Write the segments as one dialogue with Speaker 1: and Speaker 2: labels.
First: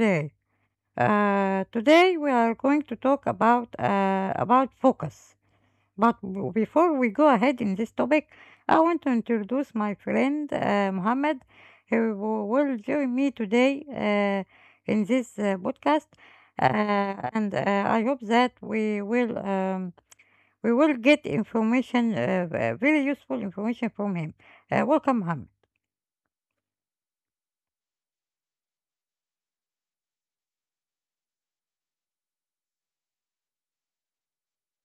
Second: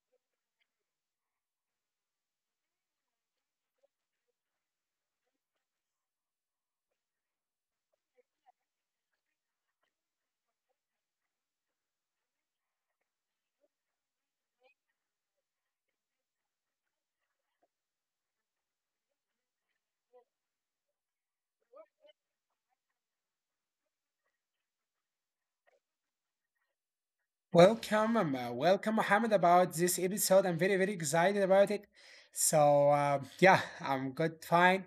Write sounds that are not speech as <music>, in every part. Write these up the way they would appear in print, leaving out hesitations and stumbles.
Speaker 1: today. Today we are going to talk about focus. But before we go ahead in this topic, I want to introduce my friend Mohammed, who will join me today in this podcast, and I hope that we will get information, very useful information from him. Welcome, Mohammed.
Speaker 2: Welcome, Mohammed, about this episode. I'm very, very excited about it. So, yeah, I'm good, fine.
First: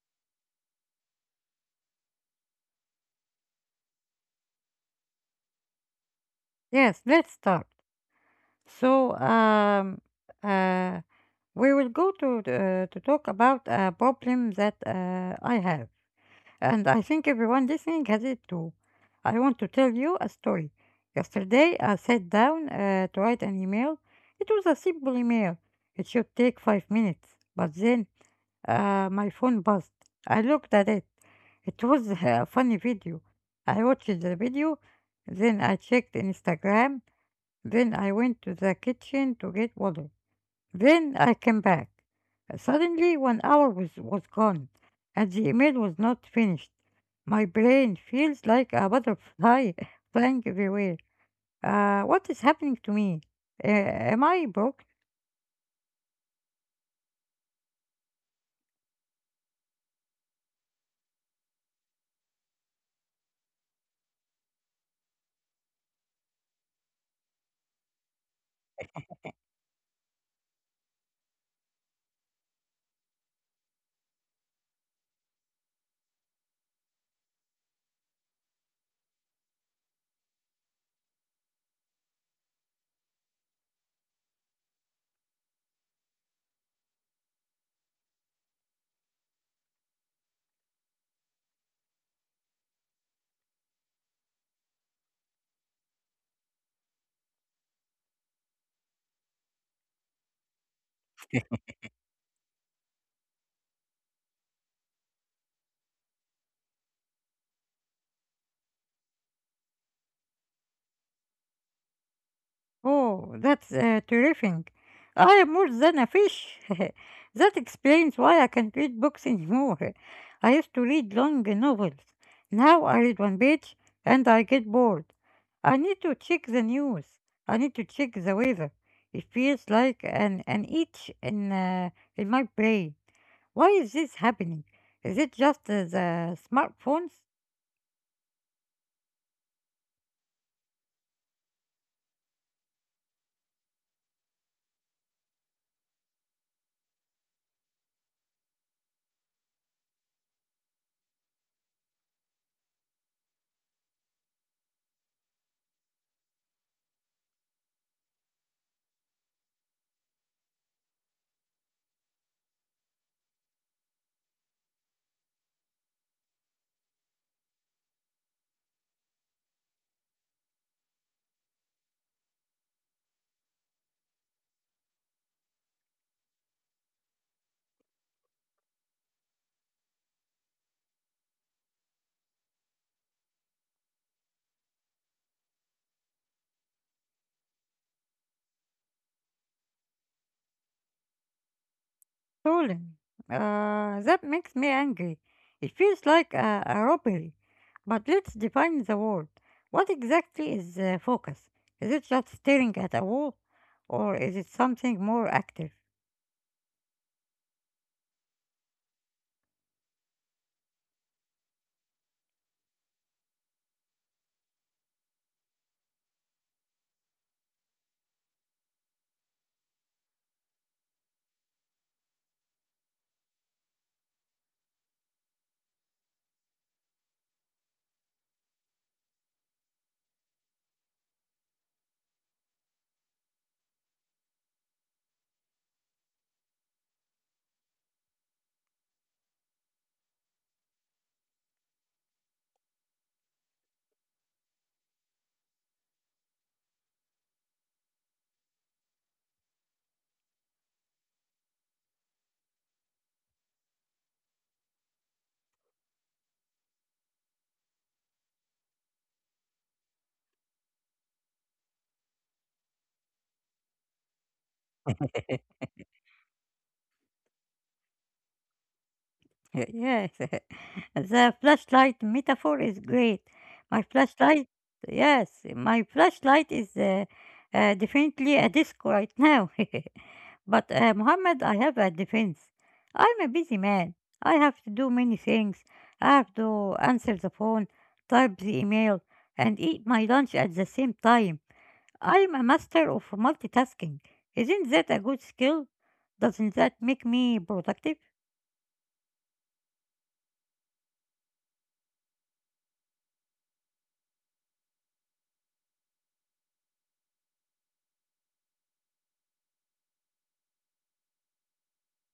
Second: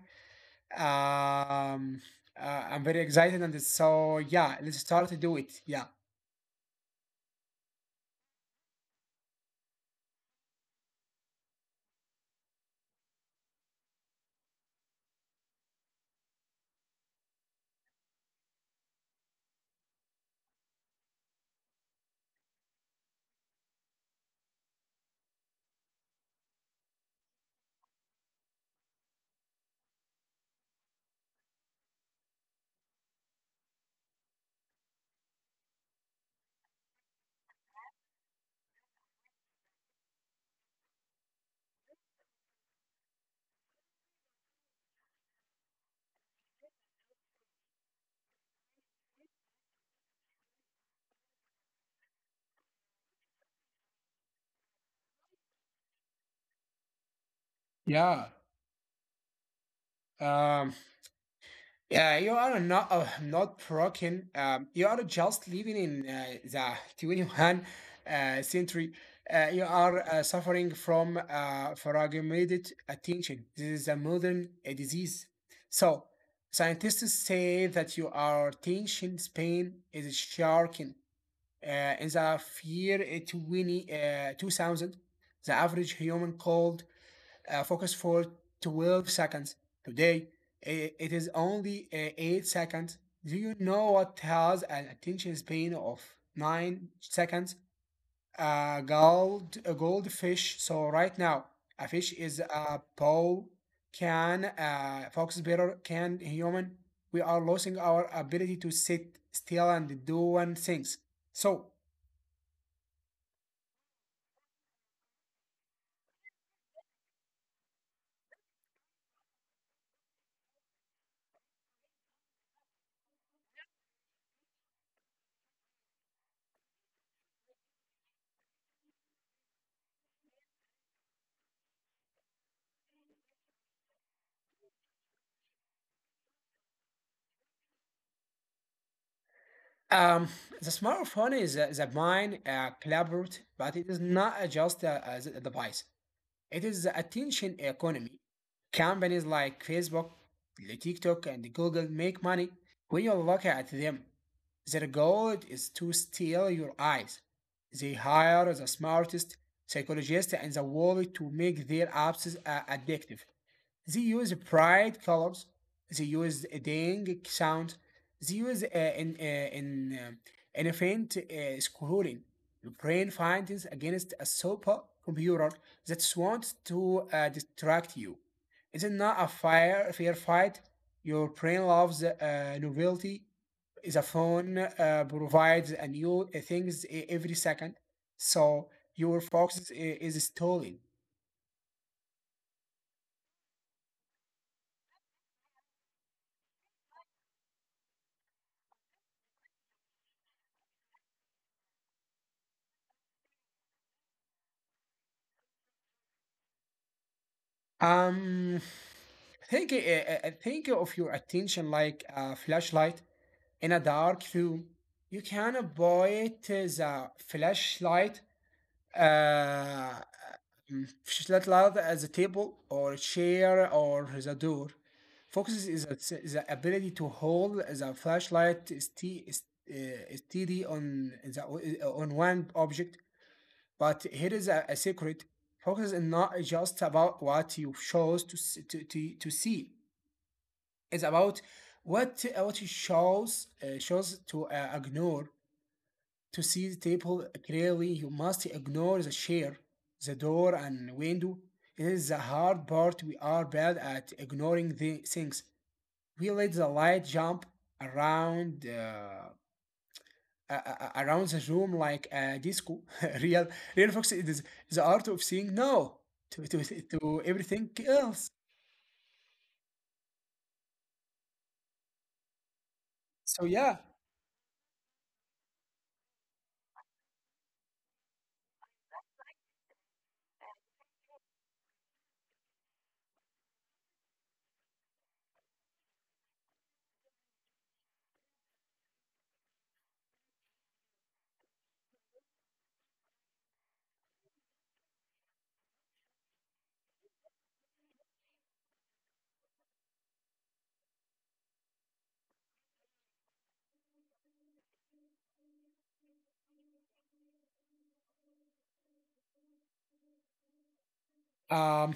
Speaker 2: Um, I'm very excited, and so, yeah, let's start to do it. Yeah,
Speaker 1: Yes, let's start. So, um, uh, we will go to talk about a problem that I have, and I think everyone listening has it too. I want to tell you a story. Yesterday, I sat down to write an email. It was a simple email. It should take 5 minutes, but then my phone buzzed. I looked at it. It was a funny video. I watched the video, then I checked Instagram. Then I went to the kitchen to get water. Then I came back. Suddenly, one hour was gone, and the email was not finished. My brain feels like a butterfly <laughs> flying everywhere. What is happening to me? Am I broke?
Speaker 2: yeah. Um, Yeah, you are not broken. You are just living in the 21st century. You are suffering from fragmented attention. This is a modern disease. So scientists say that your attention span is shrinking. In the year 2000, the average human called focus for 12 seconds. Today, it is only 8 seconds. Do you know what has an attention span of 9 seconds? A goldfish. So, right now, a fish is a pole. Can a fox better? Can a human? We are losing our ability to sit still and do one things. So,
Speaker 1: Oh, that's terrific. I am more than a fish. <laughs> That explains why I can't read books anymore. I used to read long novels. Now I read one page and I get bored. I need to check the news. I need to check the weather. It feels like an itch in my brain. Why is this happening? Is it just the smartphones?
Speaker 2: Um, the smartphone is is a mind collaborate, but it is not a just a device. It is the attention economy. Companies like Facebook, TikTok, and Google make money when you look at them. Their goal is to steal your eyes. They hire the smartest psychologists in the world to make their apps addictive. They use bright colors. They use a ding sound. They use an event scrolling. Your brain findings against a super computer that wants to distract you. It's not a fair fight. Your brain loves novelty. The phone provides a new things every second, so your focus is stolen.
Speaker 1: Stolen. That makes me angry. It feels like a robbery. But let's define the word. What exactly is focus? Is it just staring at a wall, or is it something more active?
Speaker 2: Um, think think of your attention like a flashlight in a dark room. You can point the flashlight uh, flashlight at the table or chair or the door. Focus is the ability to hold the flashlight steady on on one object, but here is a secret. Focus is not just about what you chose to see. It's about what you chose to ignore. To see the table clearly, you must ignore the chair, the door, and window. It is the hard part. We are bad at ignoring the things. We let the light jump around. Around the room like a disco. <laughs> Real, real fox it is the art of saying no to everything else.
Speaker 1: Y- yes, <laughs> the flashlight metaphor is great.
Speaker 2: So yeah,
Speaker 1: My flashlight, yes, my flashlight is definitely a disco right now. <laughs> But Muhammad, I have a defense. I'm a busy man. I have to do many things. I have to answer the phone, type the email, and eat my lunch at the same time. I'm a master of multitasking. Isn't that a good skill? Doesn't that make me productive?
Speaker 2: um,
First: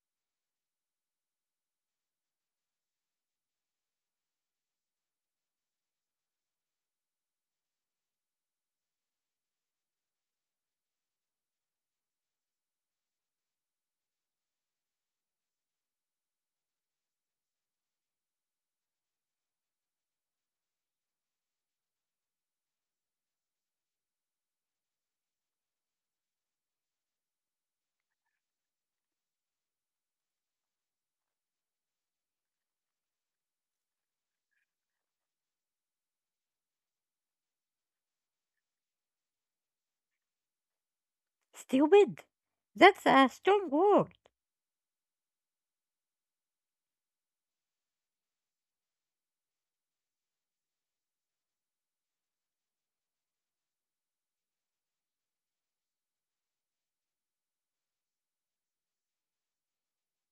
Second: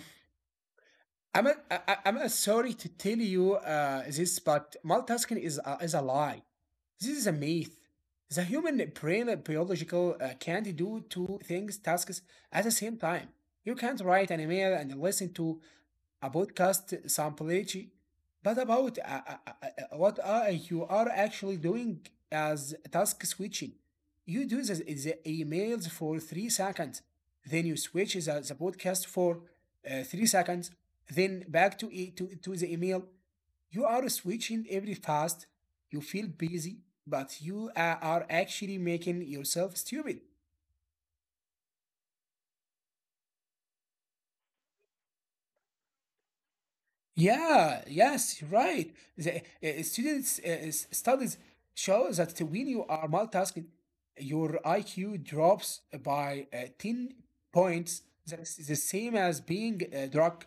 Speaker 2: I'm I'm a sorry to tell you this, but multitasking is is a lie. This is a myth. The human brain and biological can't do two things tasks at the same time. You can't write an email and listen to a podcast sample, but about what are you are actually doing as task switching. You do the emails for 3 seconds, then you switch the podcast for 3 seconds, then back to, e- to to the email. You are switching every fast. You feel busy, but you are actually making yourself stupid.
Speaker 1: Stupid? That's a strong word.
Speaker 2: Yeah, yes, right. The students' studies show that when you are multitasking, your IQ drops by 10 points. That's the same as being drunk.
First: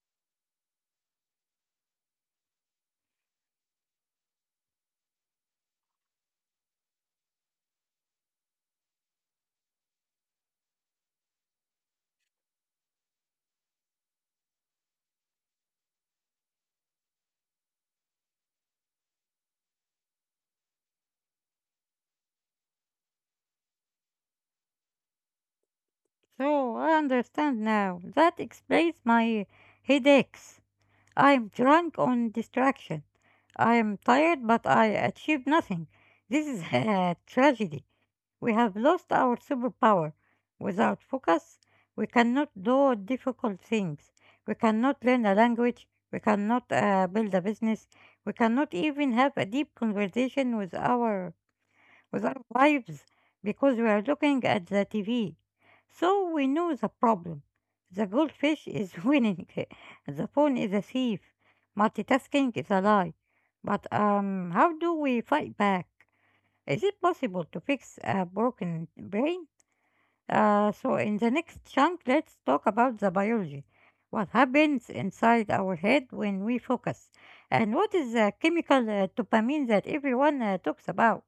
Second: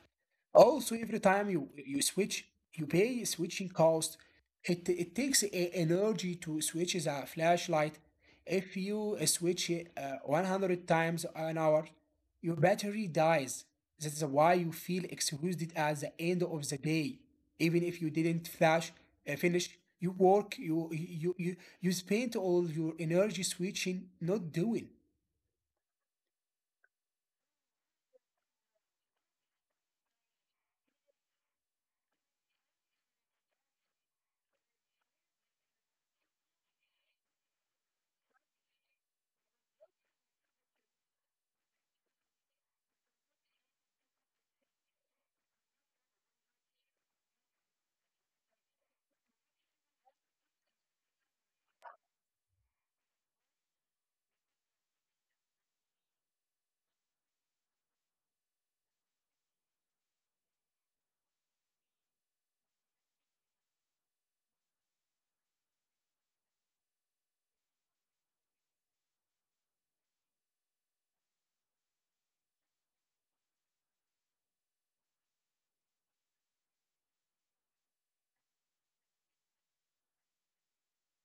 Speaker 2: Also, every time you switch, you pay switching cost. It takes a energy to switch the flashlight. If you switch it 100 times an hour, your battery dies. That's why you feel exhausted at the end of the day. Even if you didn't finish, you work, you spent all your energy switching, not doing.
Speaker 1: So I understand now. That explains my headaches. I'm drunk on distraction. I am tired, but I achieved nothing. This is <laughs> a tragedy. We have lost our superpower. Without focus, we cannot do difficult things. We cannot learn a language. We cannot build a business. We cannot even have a deep conversation with our lives because we are looking at the TV. So we know the problem. The goldfish is <laughs> winning. The phone is a thief. Multitasking is a lie. But how do we fight back? Is it possible to fix a broken brain? So in the next chunk, let's talk about the biology. What happens inside our head when we focus? And what is the chemical dopamine that everyone talks about?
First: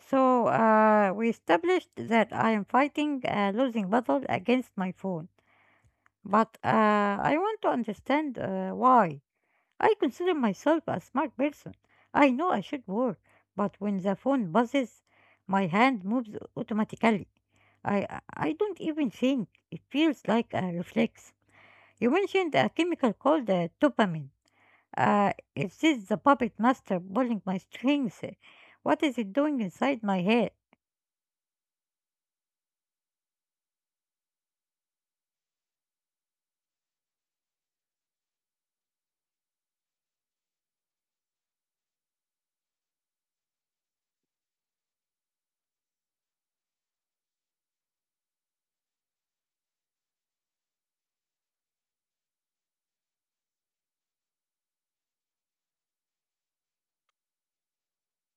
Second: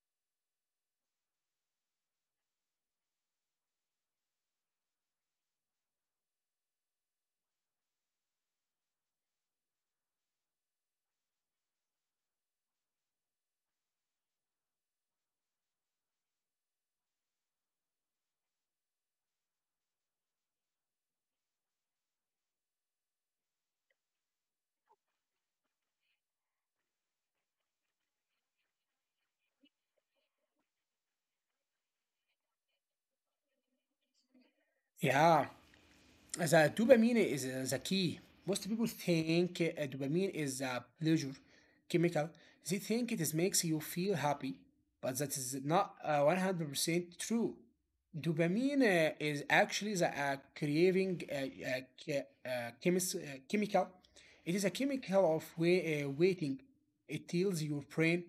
Speaker 1: So we established that I am fighting a losing battle against my phone. But I want to understand why. I consider myself a smart person. I know I should work, but when the phone buzzes, my hand moves automatically. I I I don't even think. It feels like a reflex. You mentioned a chemical called dopamine. Is this the puppet master pulling my strings? What is it doing inside my head?
Speaker 2: Yeah. The dopamine is the key. Most people think dopamine is a pleasure chemical. They think it is makes you feel happy, but that is not 100% true. Dopamine is actually the che- uh, chemical. It is a chemical of waiting. It tells your brain,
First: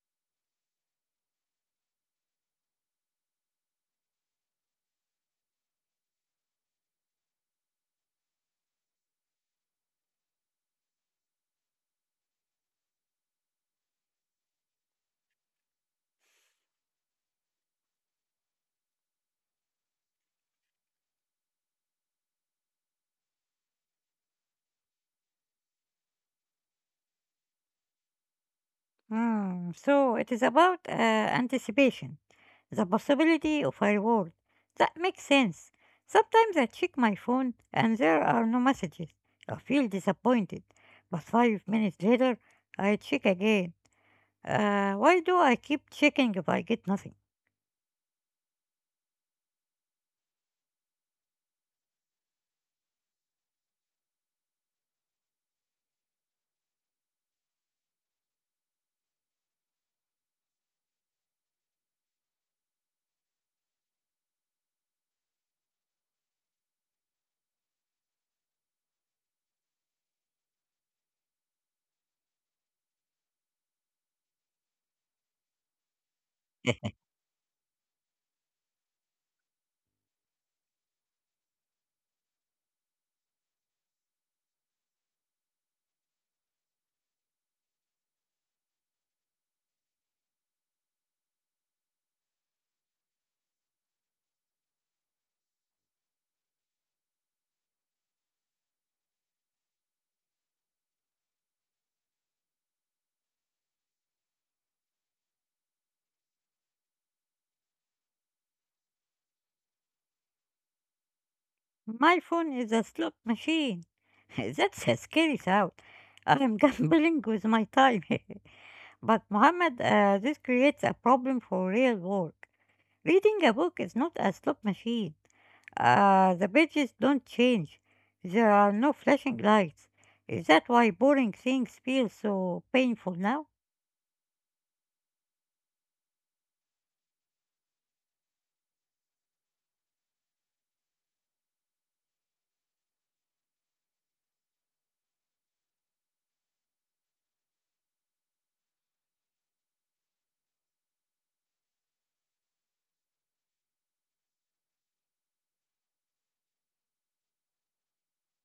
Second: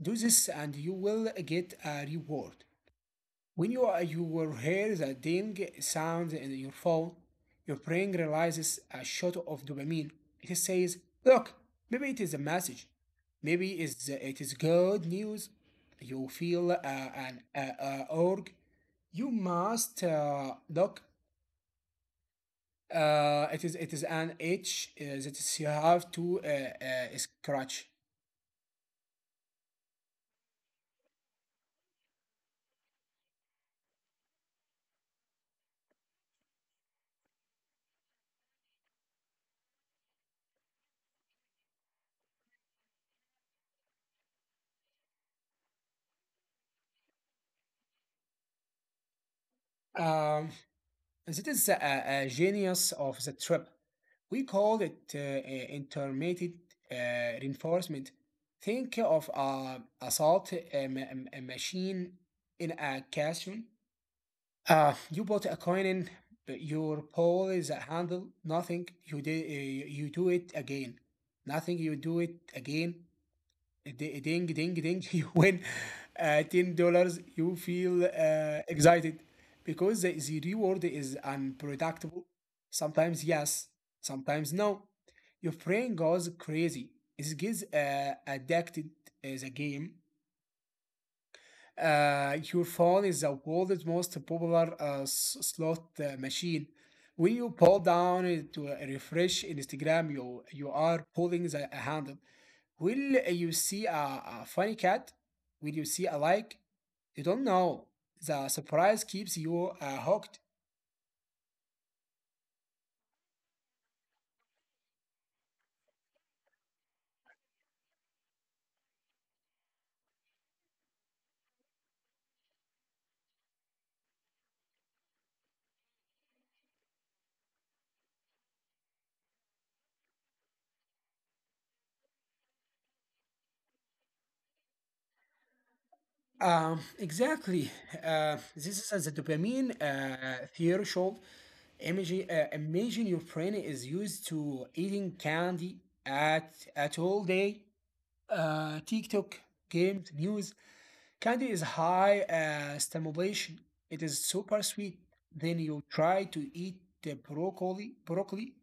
Speaker 2: do this and you will get a reward. When you will hear the ding sound in your phone, your brain realizes a shot of dopamine. It says, look, maybe it is a message. It is good news. You feel an org. You must look. It is an itch that you have to scratch.
Speaker 1: Hmm. So it is about anticipation, the possibility of a reward. That makes sense. Sometimes I check my phone and there are no messages. I feel disappointed. But 5 minutes later, I check again. Why do I keep checking if I get nothing?
Speaker 2: Um, This is a genius of the trip. We call it intermittent reinforcement. Think of a salt ma- m- a machine in a classroom. You put a coin in, but your pole is a handle. Nothing. You do it again. Nothing. You do it again, ding ding ding ding, <laughs> you win $10. You feel excited because the reward is unpredictable. Sometimes yes, sometimes no. Your brain goes crazy. It gets addicted as a game. Your phone is the world's most popular slot machine. When you pull down to refresh Instagram, you are pulling the handle. Will you see a funny cat? Will you see a like? You don't know. The surprise keeps you hooked.
Speaker 1: My phone is a slot machine. <laughs> That's a scary thought. I'm <laughs> gambling with my time. <laughs> But Mohammed, this creates a problem for real work. Reading a book is not a slot machine. The pages don't change. There are no flashing lights. Is that why boring things feel so painful now?
Speaker 2: Exactly. This is as a dopamine threshold. Imagine your brain is used to eating candy at all day. TikTok, games, news. Candy is high stimulation. It is super sweet. Then you try to eat the broccoli. Broccoli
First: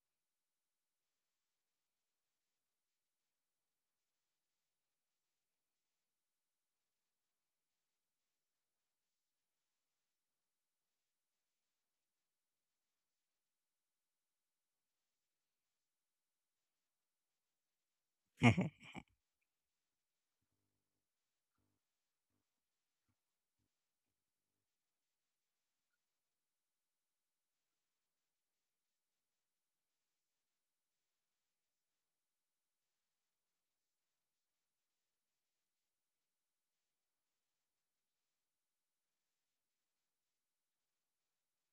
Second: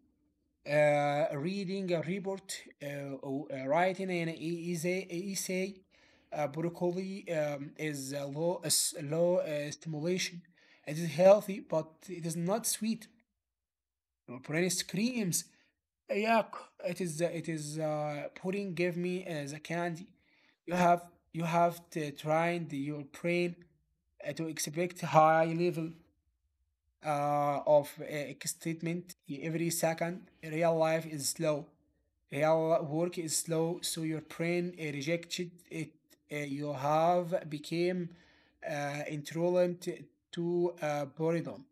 Speaker 2: uh, Reading a report, or writing an e- essay, e, essay. Broccoli is is low stimulation. It is healthy, but it is not sweet. My brain screams, yuck! It is pudding.
Speaker 1: <laughs>
Speaker 2: Give me the candy. You have you have to train your brain to expect high level of statement every second. Real life is slow. Real work is slow, so your brain rejected it. You have became intolerant to boredom.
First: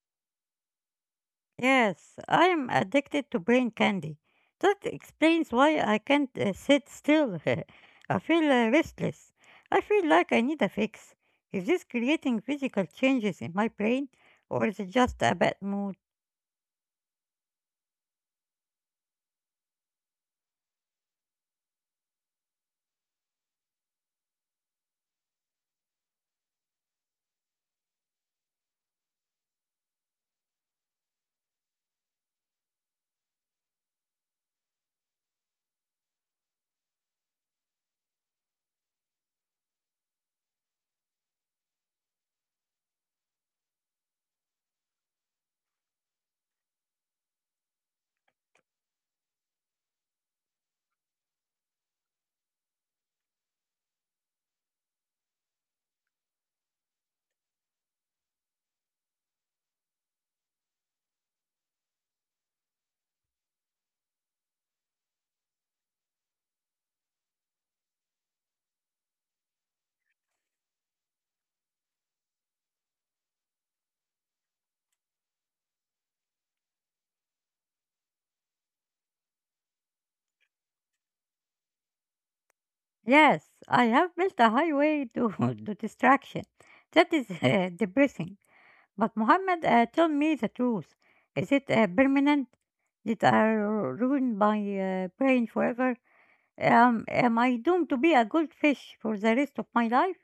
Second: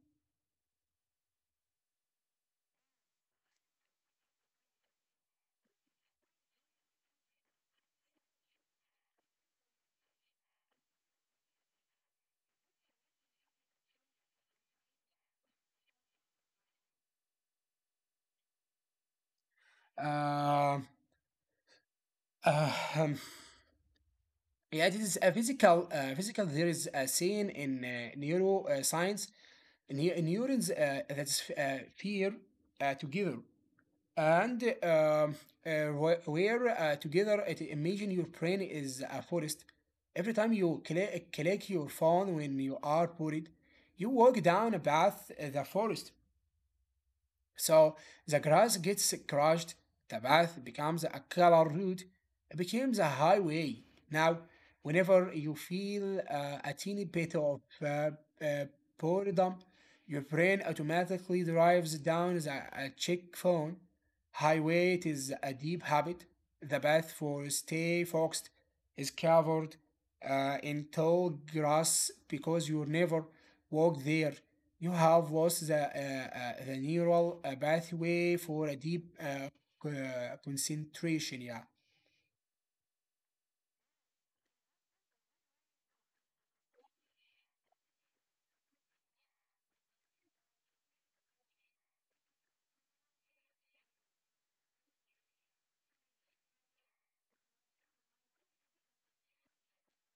Speaker 1: Yes, I am addicted to brain candy. That explains why I can't sit still. <laughs> I feel restless. I feel like I need a fix. Is this creating physical changes in my brain, or is it just a bad mood?
Speaker 2: Uh, uh, um, yeah, this is a physical. Physical. There is a scene in neuroscience. Uh, Neurons that's fear together and uh, where together it, imagine your brain is a forest. Every time you click your phone when you are bored, you walk down a path the forest. So the grass gets crushed, the path becomes a color route, it becomes a highway. Now, whenever you feel a teeny bit of uh, boredom, your brain automatically drives down the a check phone. Highway it is a deep habit. The path for stay focused is covered in tall grass because you never walked there. You have lost the neural pathway for a deep concentration. Yeah.
Speaker 1: Yes, I have built a highway to, <laughs> to distraction. That is <laughs> depressing. But Muhammad, tell me the truth. Is it permanent? Did I ruin my brain forever? Am I doomed to be a goldfish for the rest of my life?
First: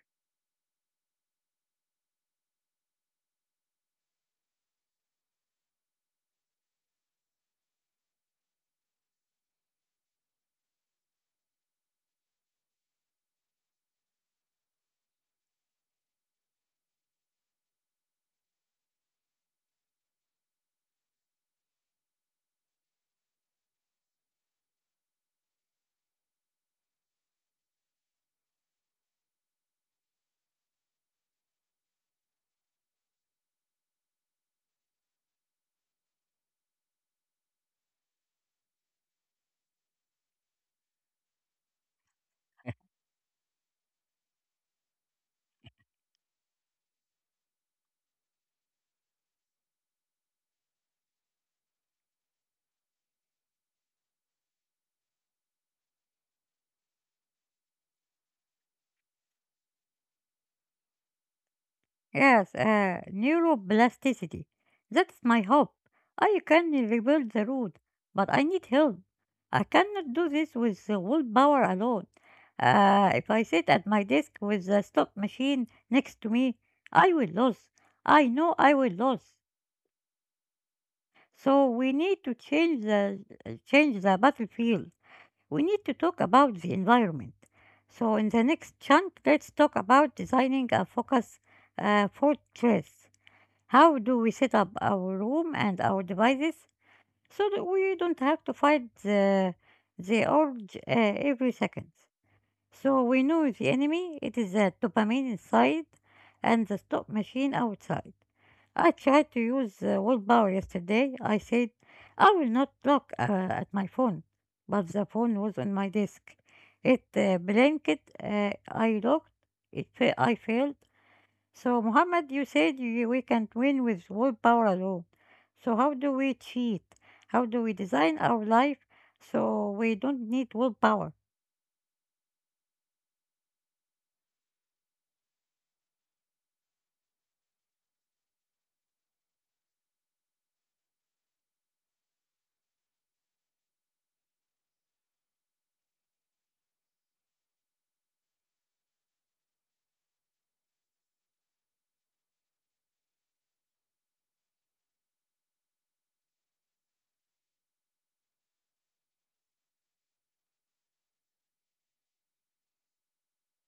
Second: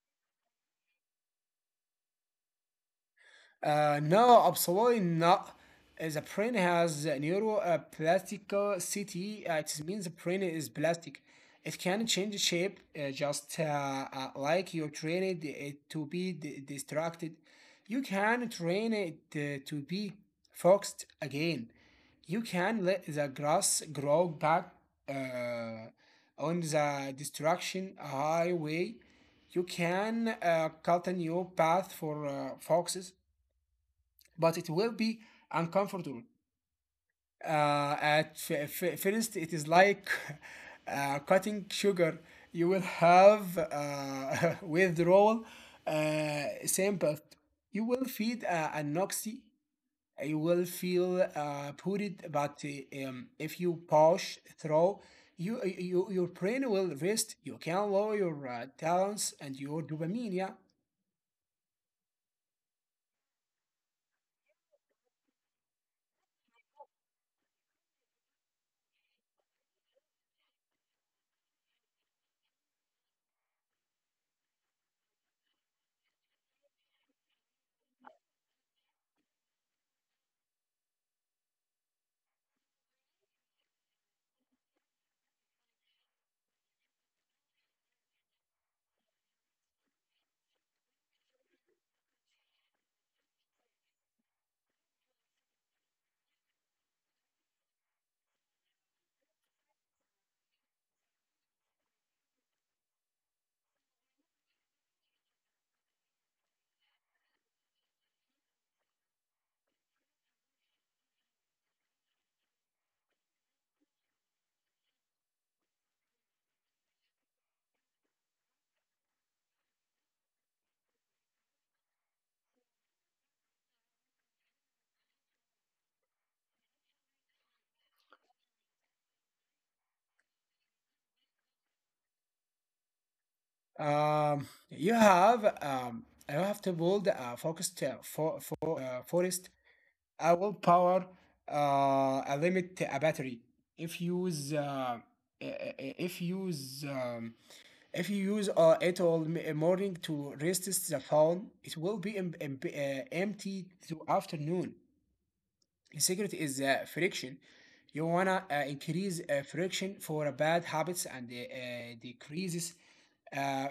Speaker 2: No, absolutely not. The brain has a neuroplasticity. It means the brain is plastic. It can change shape just like you train it to be distracted. You can train it to be focused again. You can let the grass grow back uh, on the destruction highway. You can cut a new path for foxes, but it will be uncomfortable. First, it is like <laughs> cutting sugar. You will have <laughs> withdrawal symptoms. You will feel anoxy. You will feel putrid, but if you push through, your brain will rest. You can lower your talents and your dopamine. Yeah.
Speaker 1: Yes, neuroplasticity. That's my hope. I can rebuild the road, but I need help. I cannot do this with the willpower alone. If I sit at my desk with the stop machine next to me, I will lose. I know I will lose. So we need to change the battlefield. We need to talk about the environment. So in the next chunk, let's talk about designing a focus fortress. How do we set up our room and our devices so that we don't have to fight the urge every second? So we know the enemy, it is the dopamine inside and the stop machine outside. I tried to use willpower yesterday. I said, I will not look at my phone, but the phone was on my desk. It blinked, I looked, I failed. So, Muhammad, you said we can't win with willpower alone. So, how do we cheat? How do we design our life so we don't need willpower?
Speaker 2: You have to build a focused forest. I will power a limit a battery. If you use uh, if you use um, if you use morning to resist the phone, it will be empty through afternoon. Secret is friction. You wanna increase friction for a bad habits and decreases uh,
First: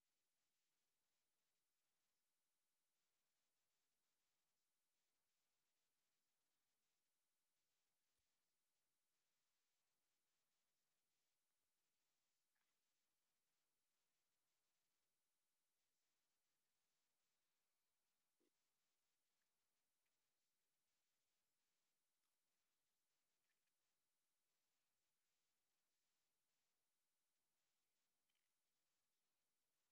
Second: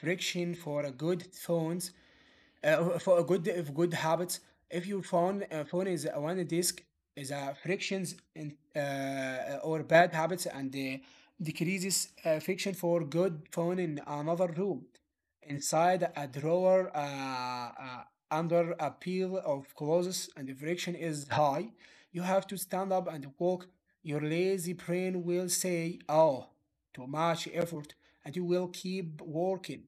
Speaker 2: friction for a good tones. For a good if good habits, if your phone is a one disk is a frictions in, or bad habits and decreases friction for good phone in another room, inside a drawer under a pile of clothes and the friction is high. You have to stand up and walk. Your lazy brain will say, "Oh, too much effort," and you will keep working.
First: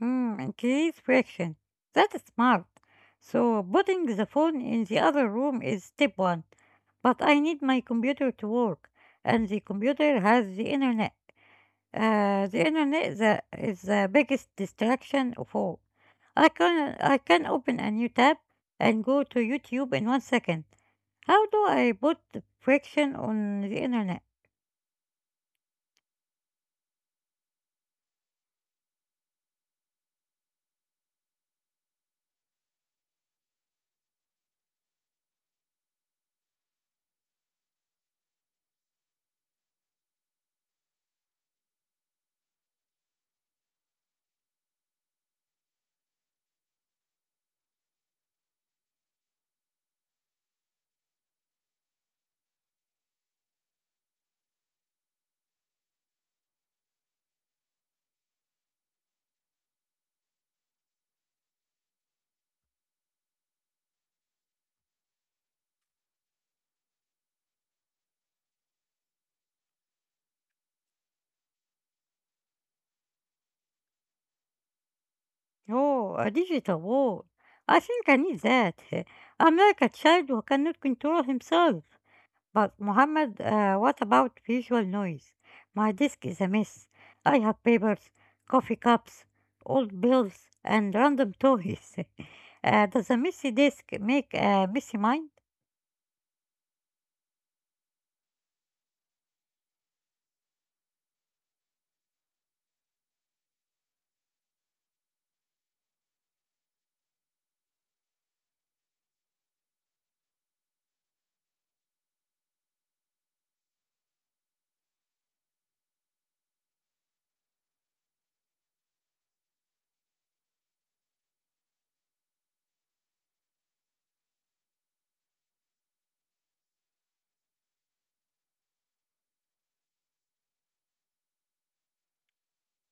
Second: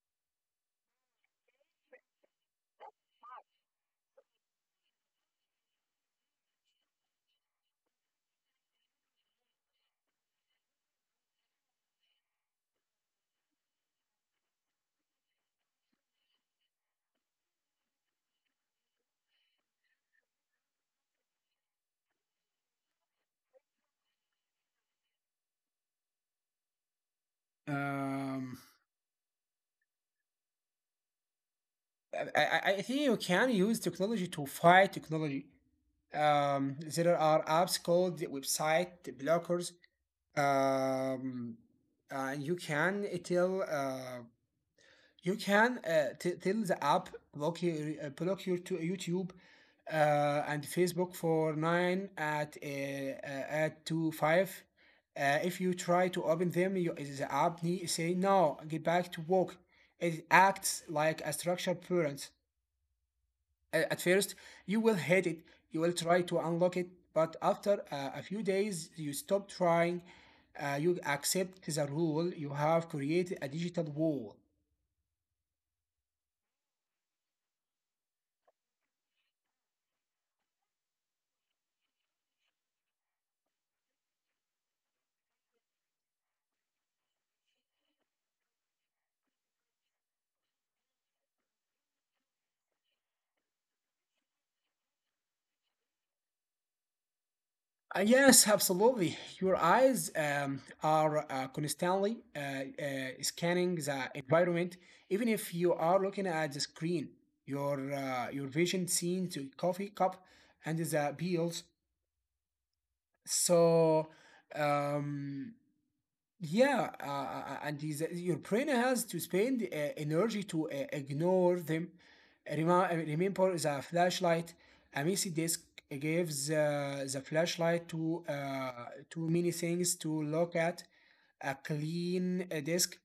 Speaker 1: Mm, increase friction. That is smart. So putting the phone in the other room is step one. But I need my computer to work, and the computer has the internet. The internet is the biggest distraction of all. I can open a new tab and go to YouTube in 1 second. How do I put friction on the internet?
Speaker 2: Um, I think you can use technology to fight technology. There are apps called website blockers. Um, you can tell you can tell the app block your, block your to YouTube and Facebook for nine at 2:5. If you try to open them, you, the app need say no. Get back to work. It acts like a structured parent. At first, you will hate it, you will try to unlock it, but after a few days, you stop trying, you accept the rule, you have created a digital wall.
Speaker 1: Oh, a digital wall. I think I need that. <laughs> I'm like a child who cannot control himself. But Mohammed, what about visual noise? My desk is a mess. I have papers, coffee cups, old bills, and random toys. <laughs> Does a messy desk make a messy mind?
Speaker 2: Yes, absolutely. Your eyes are constantly scanning the environment. Even if you are looking at the screen, your vision sees the coffee cup and the bills. So um, yeah, and is, your brain has to spend energy to ignore them. Remember the flashlight. A messy disk gives the flashlight to too many things to look at. A clean disk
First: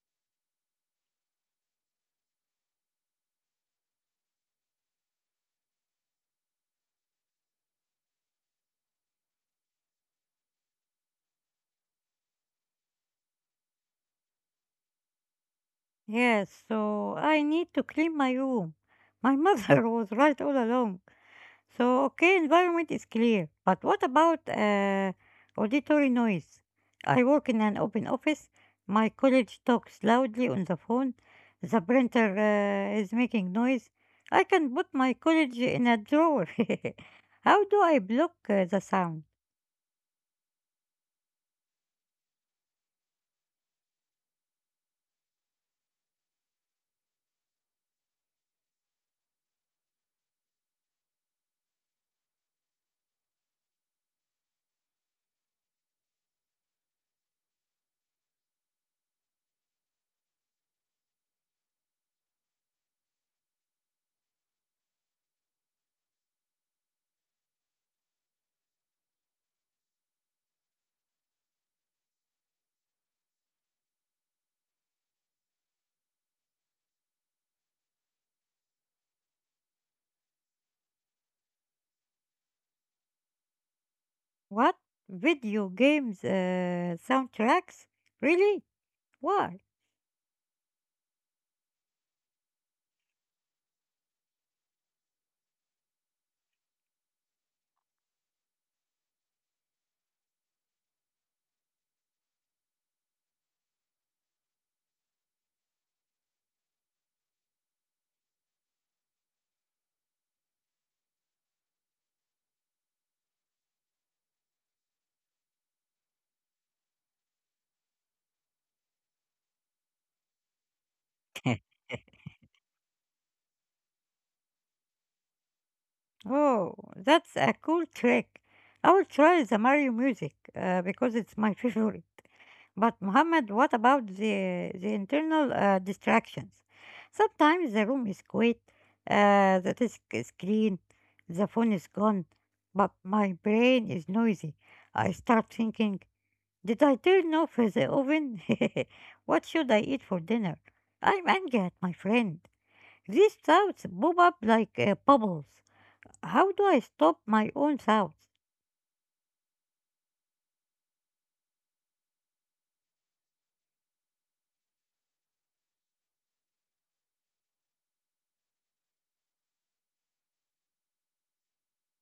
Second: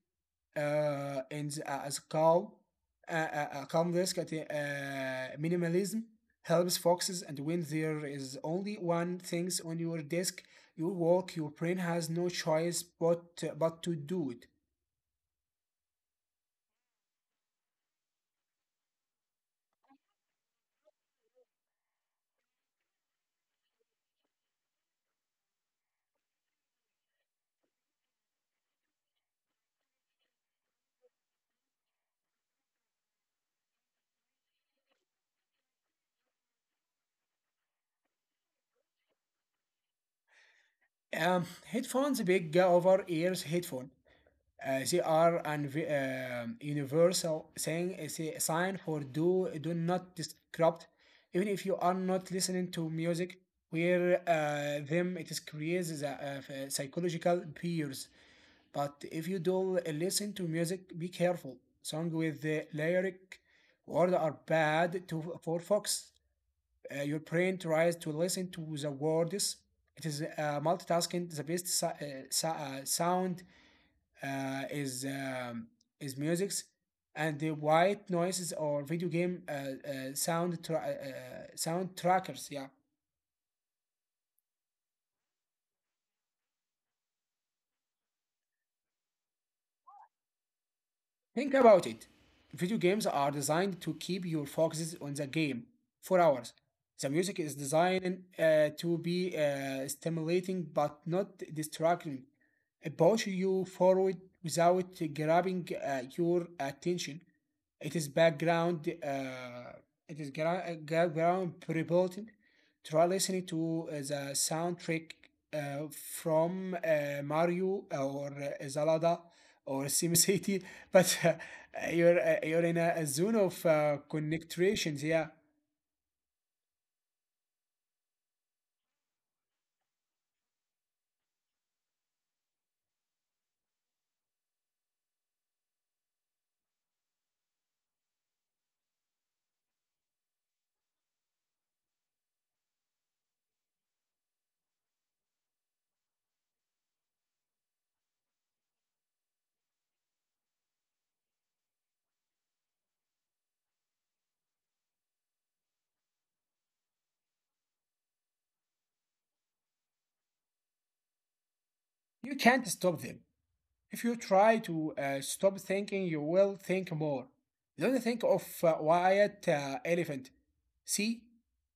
Speaker 2: and as calm, calm risk at minimalism helps foxes. And when there is only one things on your desk, your work, your brain has no choice but to do it.
Speaker 1: Yes, so I need to clean my room. My mother <laughs> was right all along. So, okay, environment is clear, but what about auditory noise? I work in an open office, my colleague talks loudly on the phone, the printer is making noise. I can put my colleague in a drawer. <laughs> How do I block the sound?
Speaker 2: Headphones, big over ears headphone. They are an universal saying is a sign for do not disrupt even if you are not listening to music where them it is creates the, psychological peers, but if you do listen to music, be careful. Song with the lyric word are bad to for fox. Your brain tries to listen to the words. It is multitasking. The best sound uh, is um, is musics and the white noises or video game sound sound trackers. Yeah,
Speaker 1: What? Video games soundtracks? Really? Why?
Speaker 2: think about it. Video games are designed to keep your focuses on the game for hours. The music is designed to be stimulating but not distracting, push you forward without grabbing your attention. It is background. It is background reporting. Try listening to the soundtrack uh, from Mario or Zelda or SimCity, <laughs> but you're in a zone of connections. Yeah,
Speaker 1: Oh, that's a cool trick. I will try the Mario music because it's my <laughs> favorite. But Mohammed, what about the internal distractions? Sometimes the room is quiet, the desk is clean, the phone is gone, but my brain is noisy. I start thinking, did I turn off the oven? <laughs> What should I eat for dinner? I'm angry at my friend. These thoughts bob up like bubbles. How do I stop my own thoughts?
Speaker 2: you can't stop them. If you try to stop thinking, you will think more. Don't think of a white elephant. See,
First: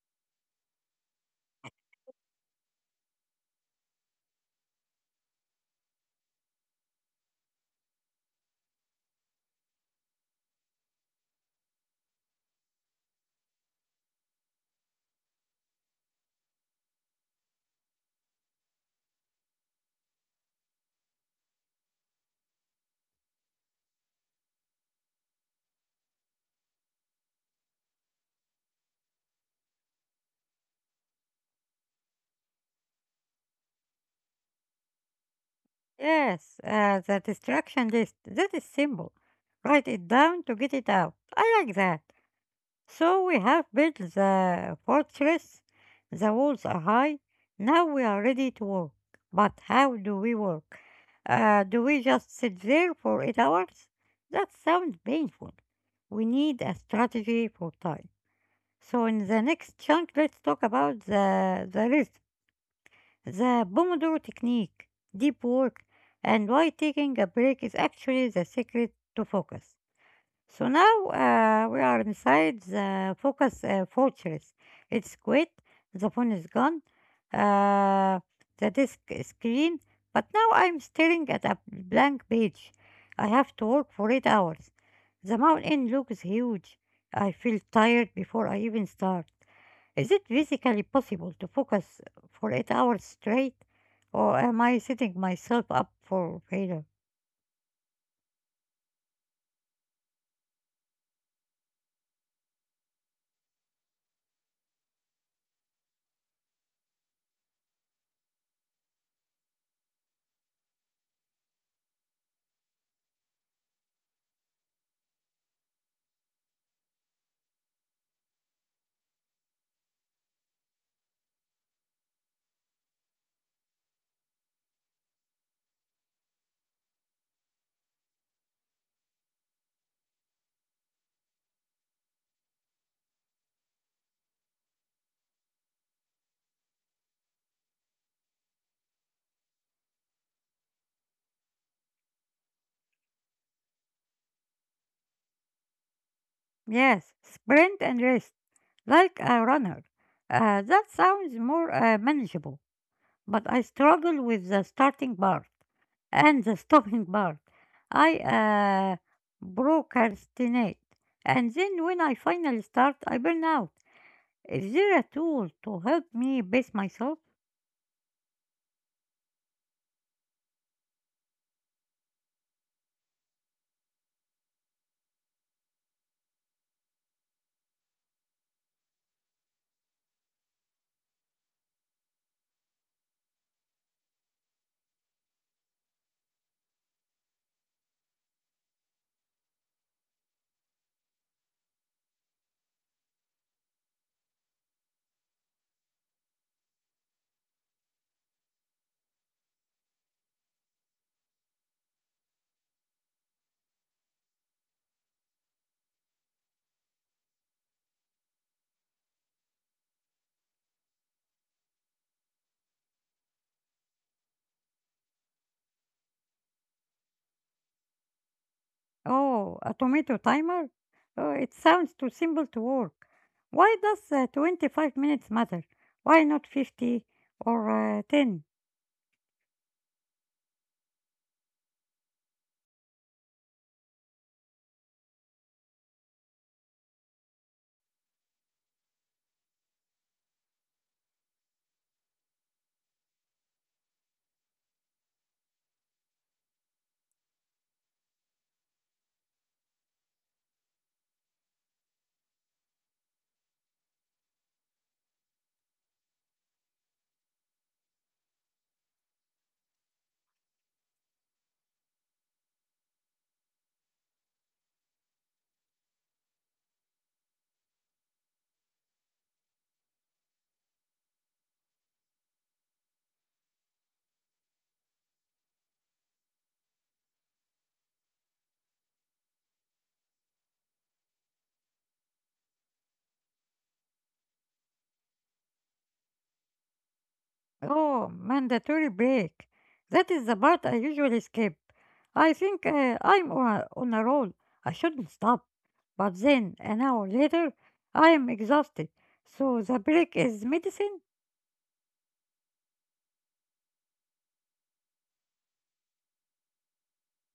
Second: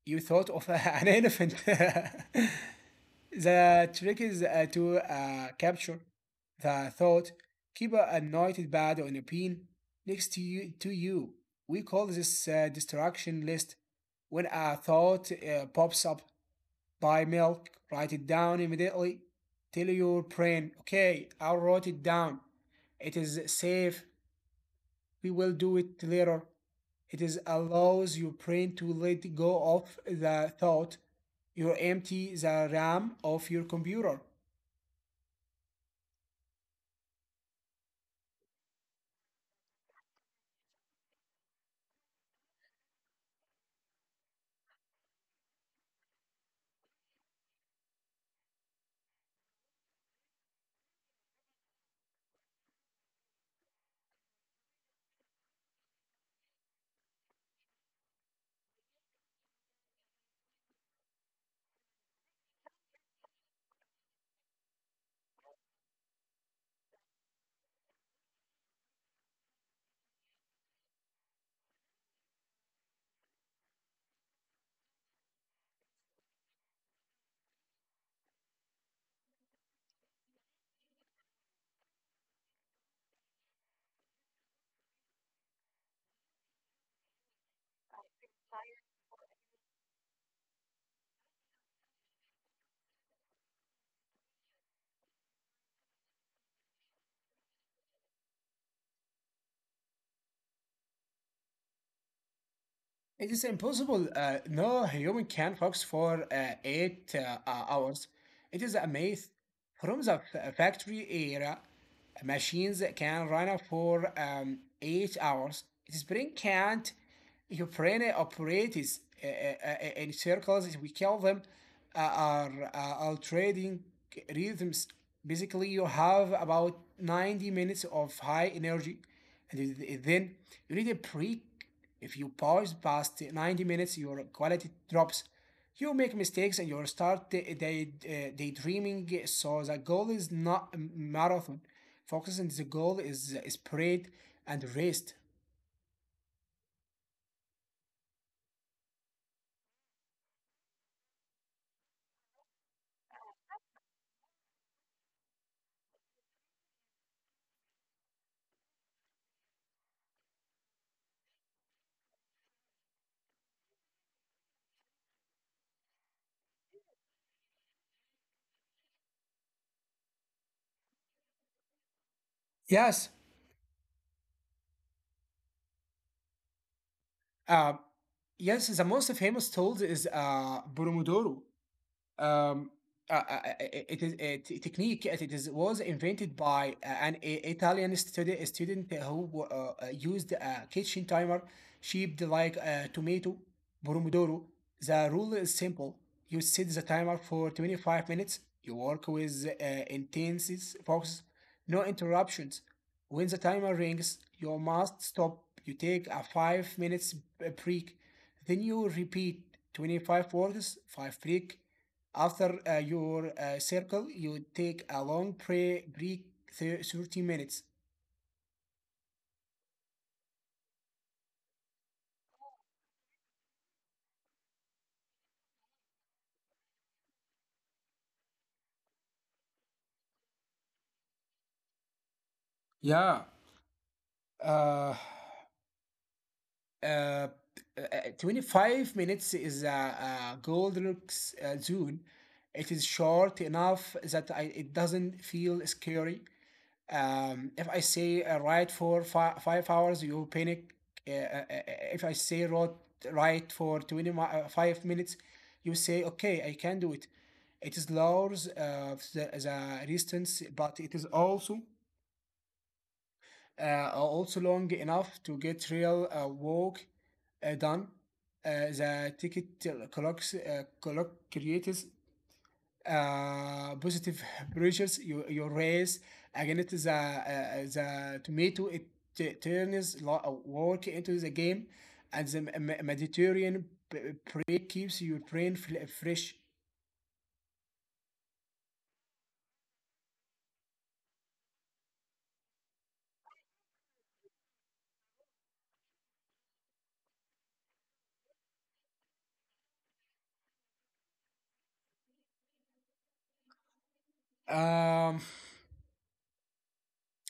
Speaker 2: you thought of <laughs> an elephant. <laughs> The trick is to capture the thought. Keep a notepad on a pin next to you. We call this distraction list. When a thought pops up, buy milk, write it down immediately. Tell your brain, okay, I wrote it down. It is safe. We will do it later. It is allows your brain to let go of the thought. You empty the RAM of your computer.
Speaker 1: Yes, the distraction list. That is simple. Write it down to get it out. I like that. So we have built the fortress. The walls are high. Now we are ready to work. But how do we work? Do we just sit there for 8 hours? That sounds painful. We need a strategy for time. So in the next chunk, let's talk about the rhythm. The Pomodoro technique, deep work, and why taking a break is actually the secret to focus. So now we are inside the focus fortress. It's quit, the phone is gone, uh, the disk is clean, but now I'm staring at a blank page. I have to work for 8 hours. The mountain looks huge. I feel tired before I even start. Is it physically possible to focus for 8 hours straight, or am I setting myself up for failure?
Speaker 2: It is impossible. No human can focus for eight hours. It is a myth. From the factory era, machines can run for 8 hours. Spring can't. Your brain operates in circles. We call them are alternating rhythms. Basically, you have about 90 minutes of high energy, and then you need a break. If you pause past 90 minutes, your quality drops. You make mistakes and you start daydreaming. So the goal is not a marathon. Focusing the goal is spread and rest.
Speaker 1: Yes, sprint and rest, like a runner. That sounds more manageable, but I struggle with the starting part and the stopping part. I procrastinate, and then when I finally start, I burn out. Is there a tool to help me pace myself?
Speaker 2: Yes. Uh, yes, the most famous tool is Pomodoro. um, it is a technique. It is was invented by Italian student who used a kitchen timer shaped like a tomato, pomodoro. The rule is simple: you set the timer for 25 minutes. You work with intense focus, no interruptions. When the timer rings, you must stop. You take a 5 minutes break. Then you repeat 25 words, five break, after your circle, you take a long pray break, 30 minutes.
Speaker 1: Oh, a tomato timer? Oh, it sounds too simple to work. Why does 25 minutes matter? Why not 50 or 10?
Speaker 2: Yeah. Uh, Uh, 25 minutes is a Goldilocks zone. It is short enough that I, it doesn't feel scary. If I say write for fi 5 hours, you panic. Uh, uh, uh, uh, if I say wrote, write for 25 minutes, you say, okay, I can do it. It is lowers the distance, but it is also also long enough to get real work done. The ticket clock clock creates positive pressures you, you raise against the tomato. It turns work into the game, and the Mediterranean break keeps your brain fresh.
Speaker 1: Oh, mandatory break. That is the part I usually skip. I'm on a roll. I shouldn't stop. But then, an hour later, I am exhausted. So the break is medicine?
Speaker 2: um,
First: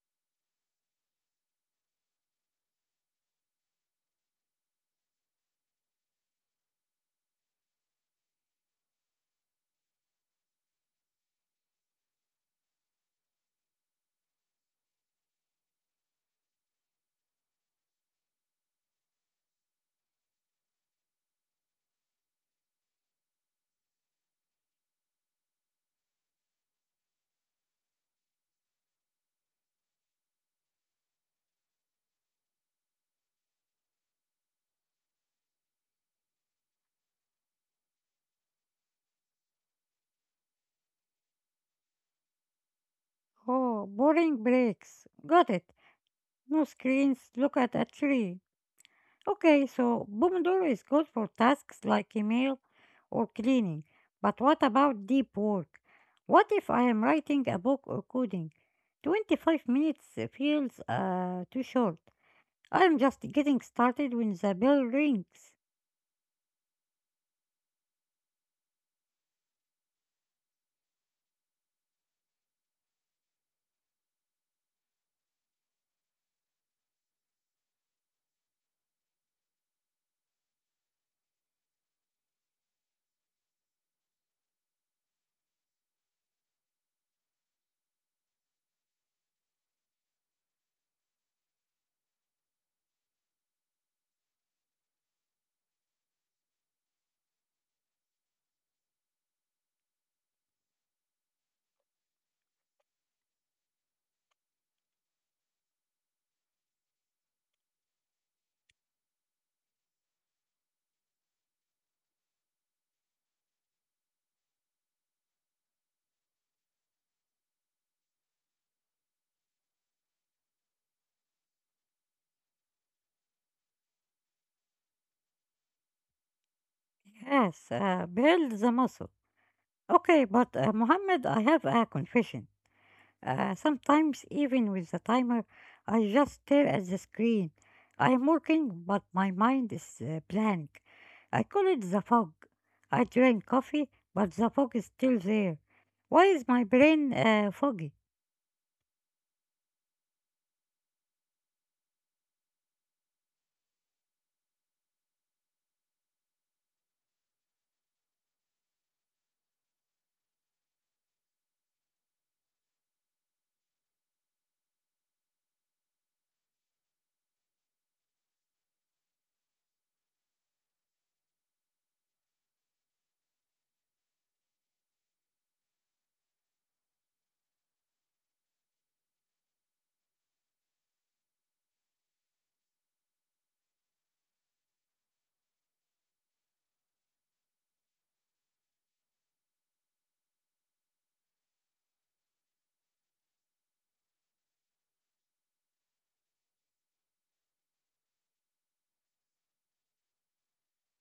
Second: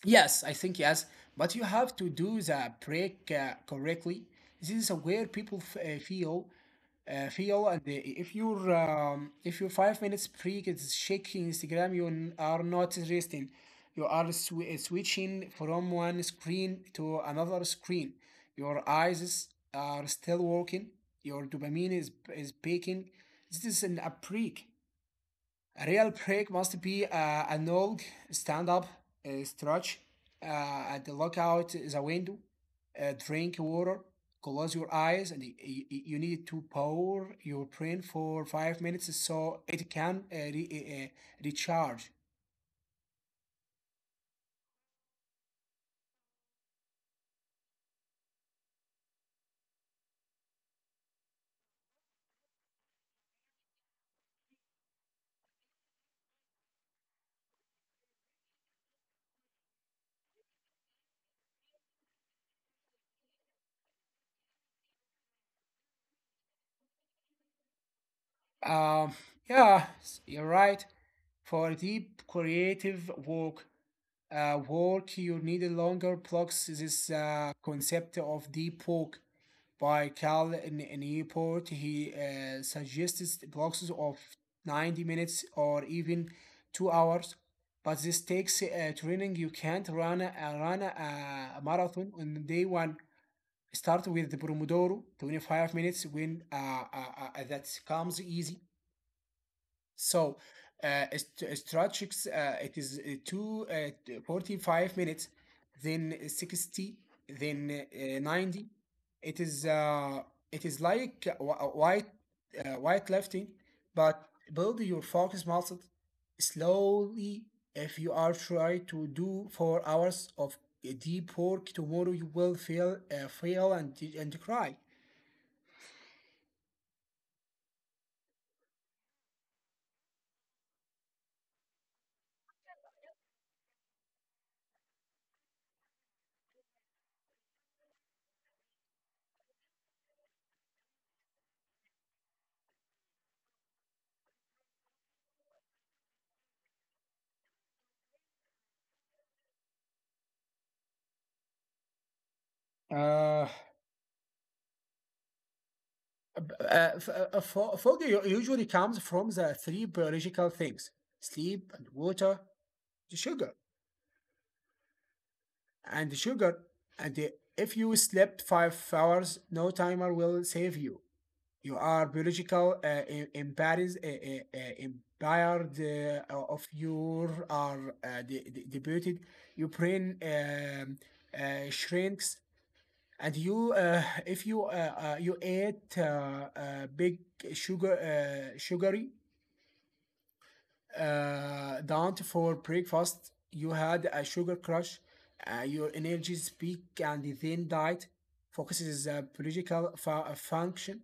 Speaker 2: Yes, I think yes, but you have to do the break correctly. This is where people feel, and if you're if your 5 minutes break is shaking Instagram, you are not resting. You are switching from one screen to another screen. Your are still working. Your dopamine is peaking. This is a break. A real break must be a long stand up, stretch and look out the window, drink water, close your eyes, and you need to power your brain for 5 minutes so it can recharge.
Speaker 1: Oh, boring breaks. Got it. No screens, look at a tree. Okay, so Pomodoro is good for tasks like email or cleaning. But what about deep work? What if I am writing a book or coding? 25 minutes feels too short. I am just getting started when the bell rings.
Speaker 2: Um, yeah, you're right. For deep creative work, you need longer blocks. This concept of deep work by Cal in Newport. He suggests blocks of 90 minutes or even 2 hours, but this takes training. You can't run a marathon on day one. Start with the Pomodoro, 25 minutes when uh, that comes easy. So, strategics, it is 45 minutes, then 60, then 90. It is uh, it is like white lifting, but build your focus muscle slowly. If you are trying to do 4 hours of deep work tomorrow, you will feel fail and cry.
Speaker 1: Yes, build the muscle. Okay, but Mohammed, I have a confession. Sometimes, even with the timer, I just stare at the screen. I'm working, but my mind is blank. I call it the fog. I drink coffee, but the fog is still there. Why is my brain foggy?
Speaker 2: Uh, Uh, f- uh, Phobia usually comes from the three biological things: sleep and water, the sugar and the sugar, and the- if you slept 5 hours, no timer will save you. You are biological impaired of your are debuted. Your brain shrinks, and you if you you ate big sugar sugary down for breakfast. You had a sugar crush. Your energies peak and then diet. Focus is a biological function.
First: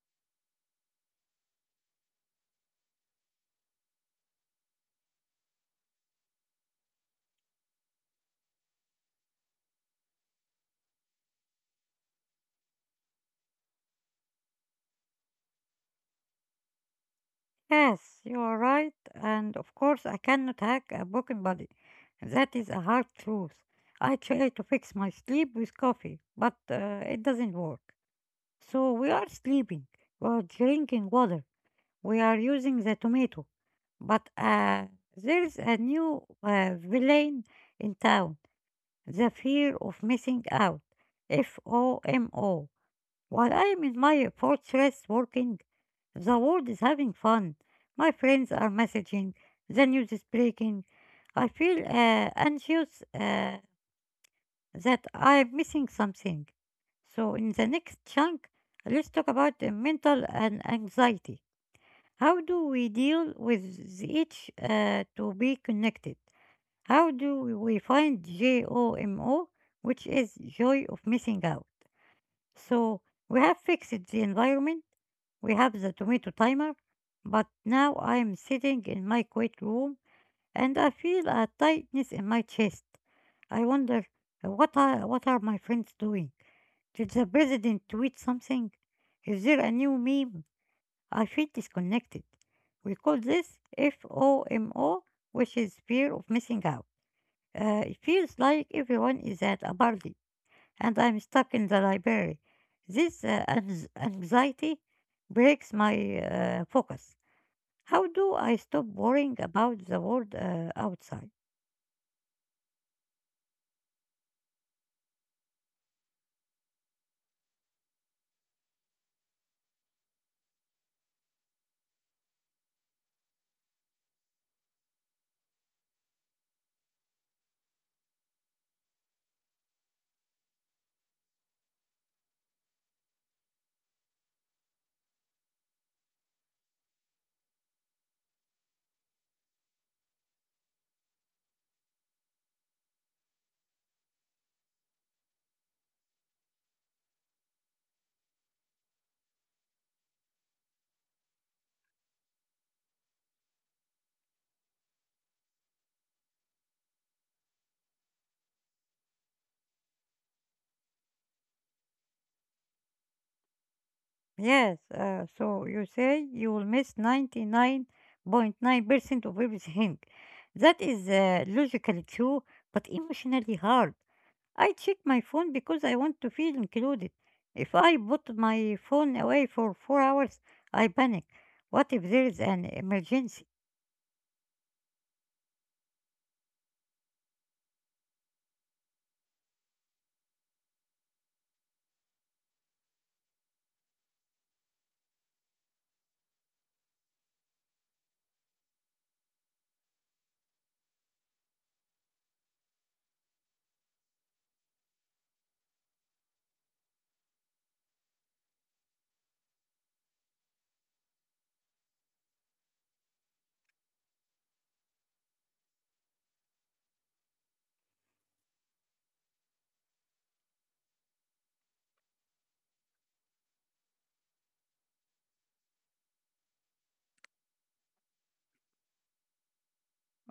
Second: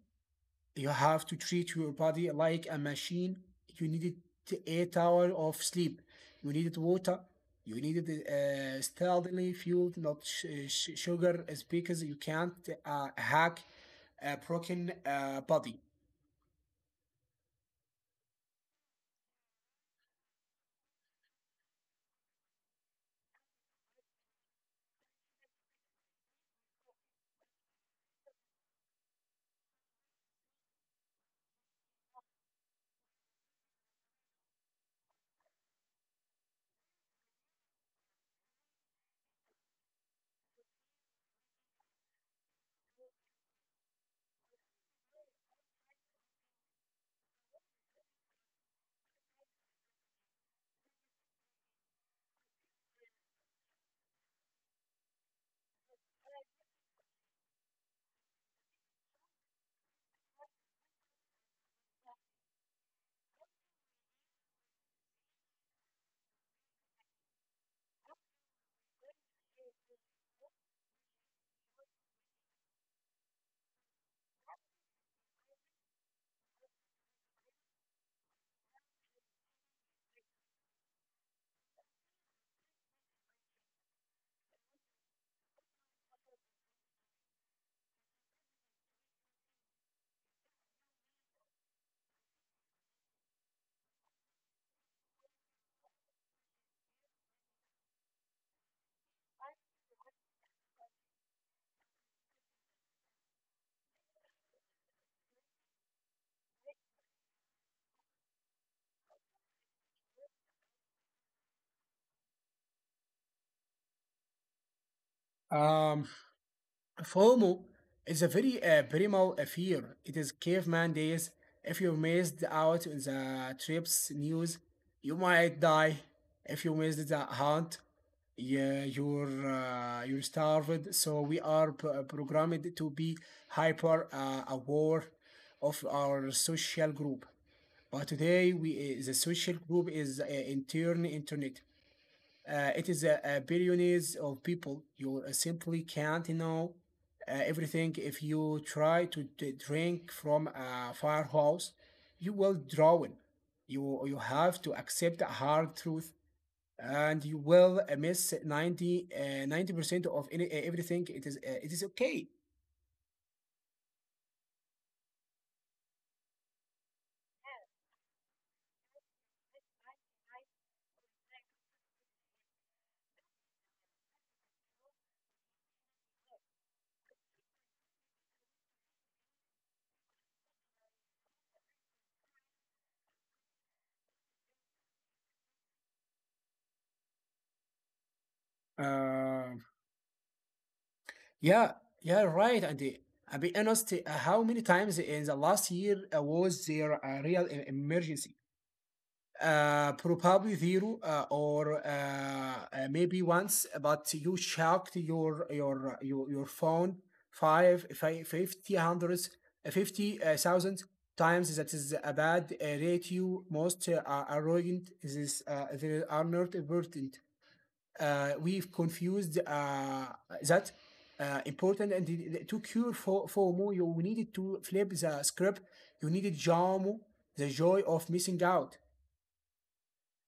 Speaker 2: You have to treat your body like a machine. You needed 8 hours of sleep. You needed water. You needed steadily fueled, not sugar, is because you can't hack a broken body.
Speaker 1: Yes, you are right, and of course, I cannot hack a broken body. That is a hard truth. I try to fix my sleep with coffee, but it doesn't work. So we are sleeping, we are drinking water, we are using the tomato, but there's a new villain in town, the fear of missing out. FOMO. While I am in my fortress working, the world is having fun. My friends are messaging, the news is breaking. I feel anxious that I'm missing something. So, in the next chunk, let's talk about mental and anxiety. How do we deal with each to be connected? How do we find JOMO, which is joy of missing out? So we have fixed the environment, we have the tomato timer, but now I am sitting in my quiet room and I feel a tightness in my chest. I wonder, what are my friends doing? Did the president tweet something? Is there a new meme? I feel disconnected. We call this FOMO, which is fear of missing out. It feels like everyone is at a party and I'm stuck in the library. This anxiety breaks my focus. How do I stop worrying about the world outside?
Speaker 2: Um, FOMO is a very primal fear. It is caveman days. If you missed out on the trip's news, you might die. If you missed the hunt, yeah, you're starved. So we are programmed to be hyper aware of our social group. But today, we the social group is internet. It is a billions of people. You simply can't know everything. If you try to drink from a firehouse, you will drown. You have to accept a hard truth, and you will miss 90 90% of any, everything. It is okay.
Speaker 1: Yes, so you say you will miss 99.9% of everything. That is logically true, but emotionally hard. I check my phone because I want to feel included. If I put my phone away for 4 hours, I panic. What if there is an emergency?
Speaker 2: Uh, Yeah, yeah, right. And I'll be honest, how many times in the last year was there a real emergency? Probably zero, or maybe once. But you checked your phone 550 hundreds, 50 thousand times. That is a bad rate. You most are ruined. This they are not important. We've confused that important, and the- to cure for FOMO, you needed to flip the script. You needed JOMO, the joy of missing out.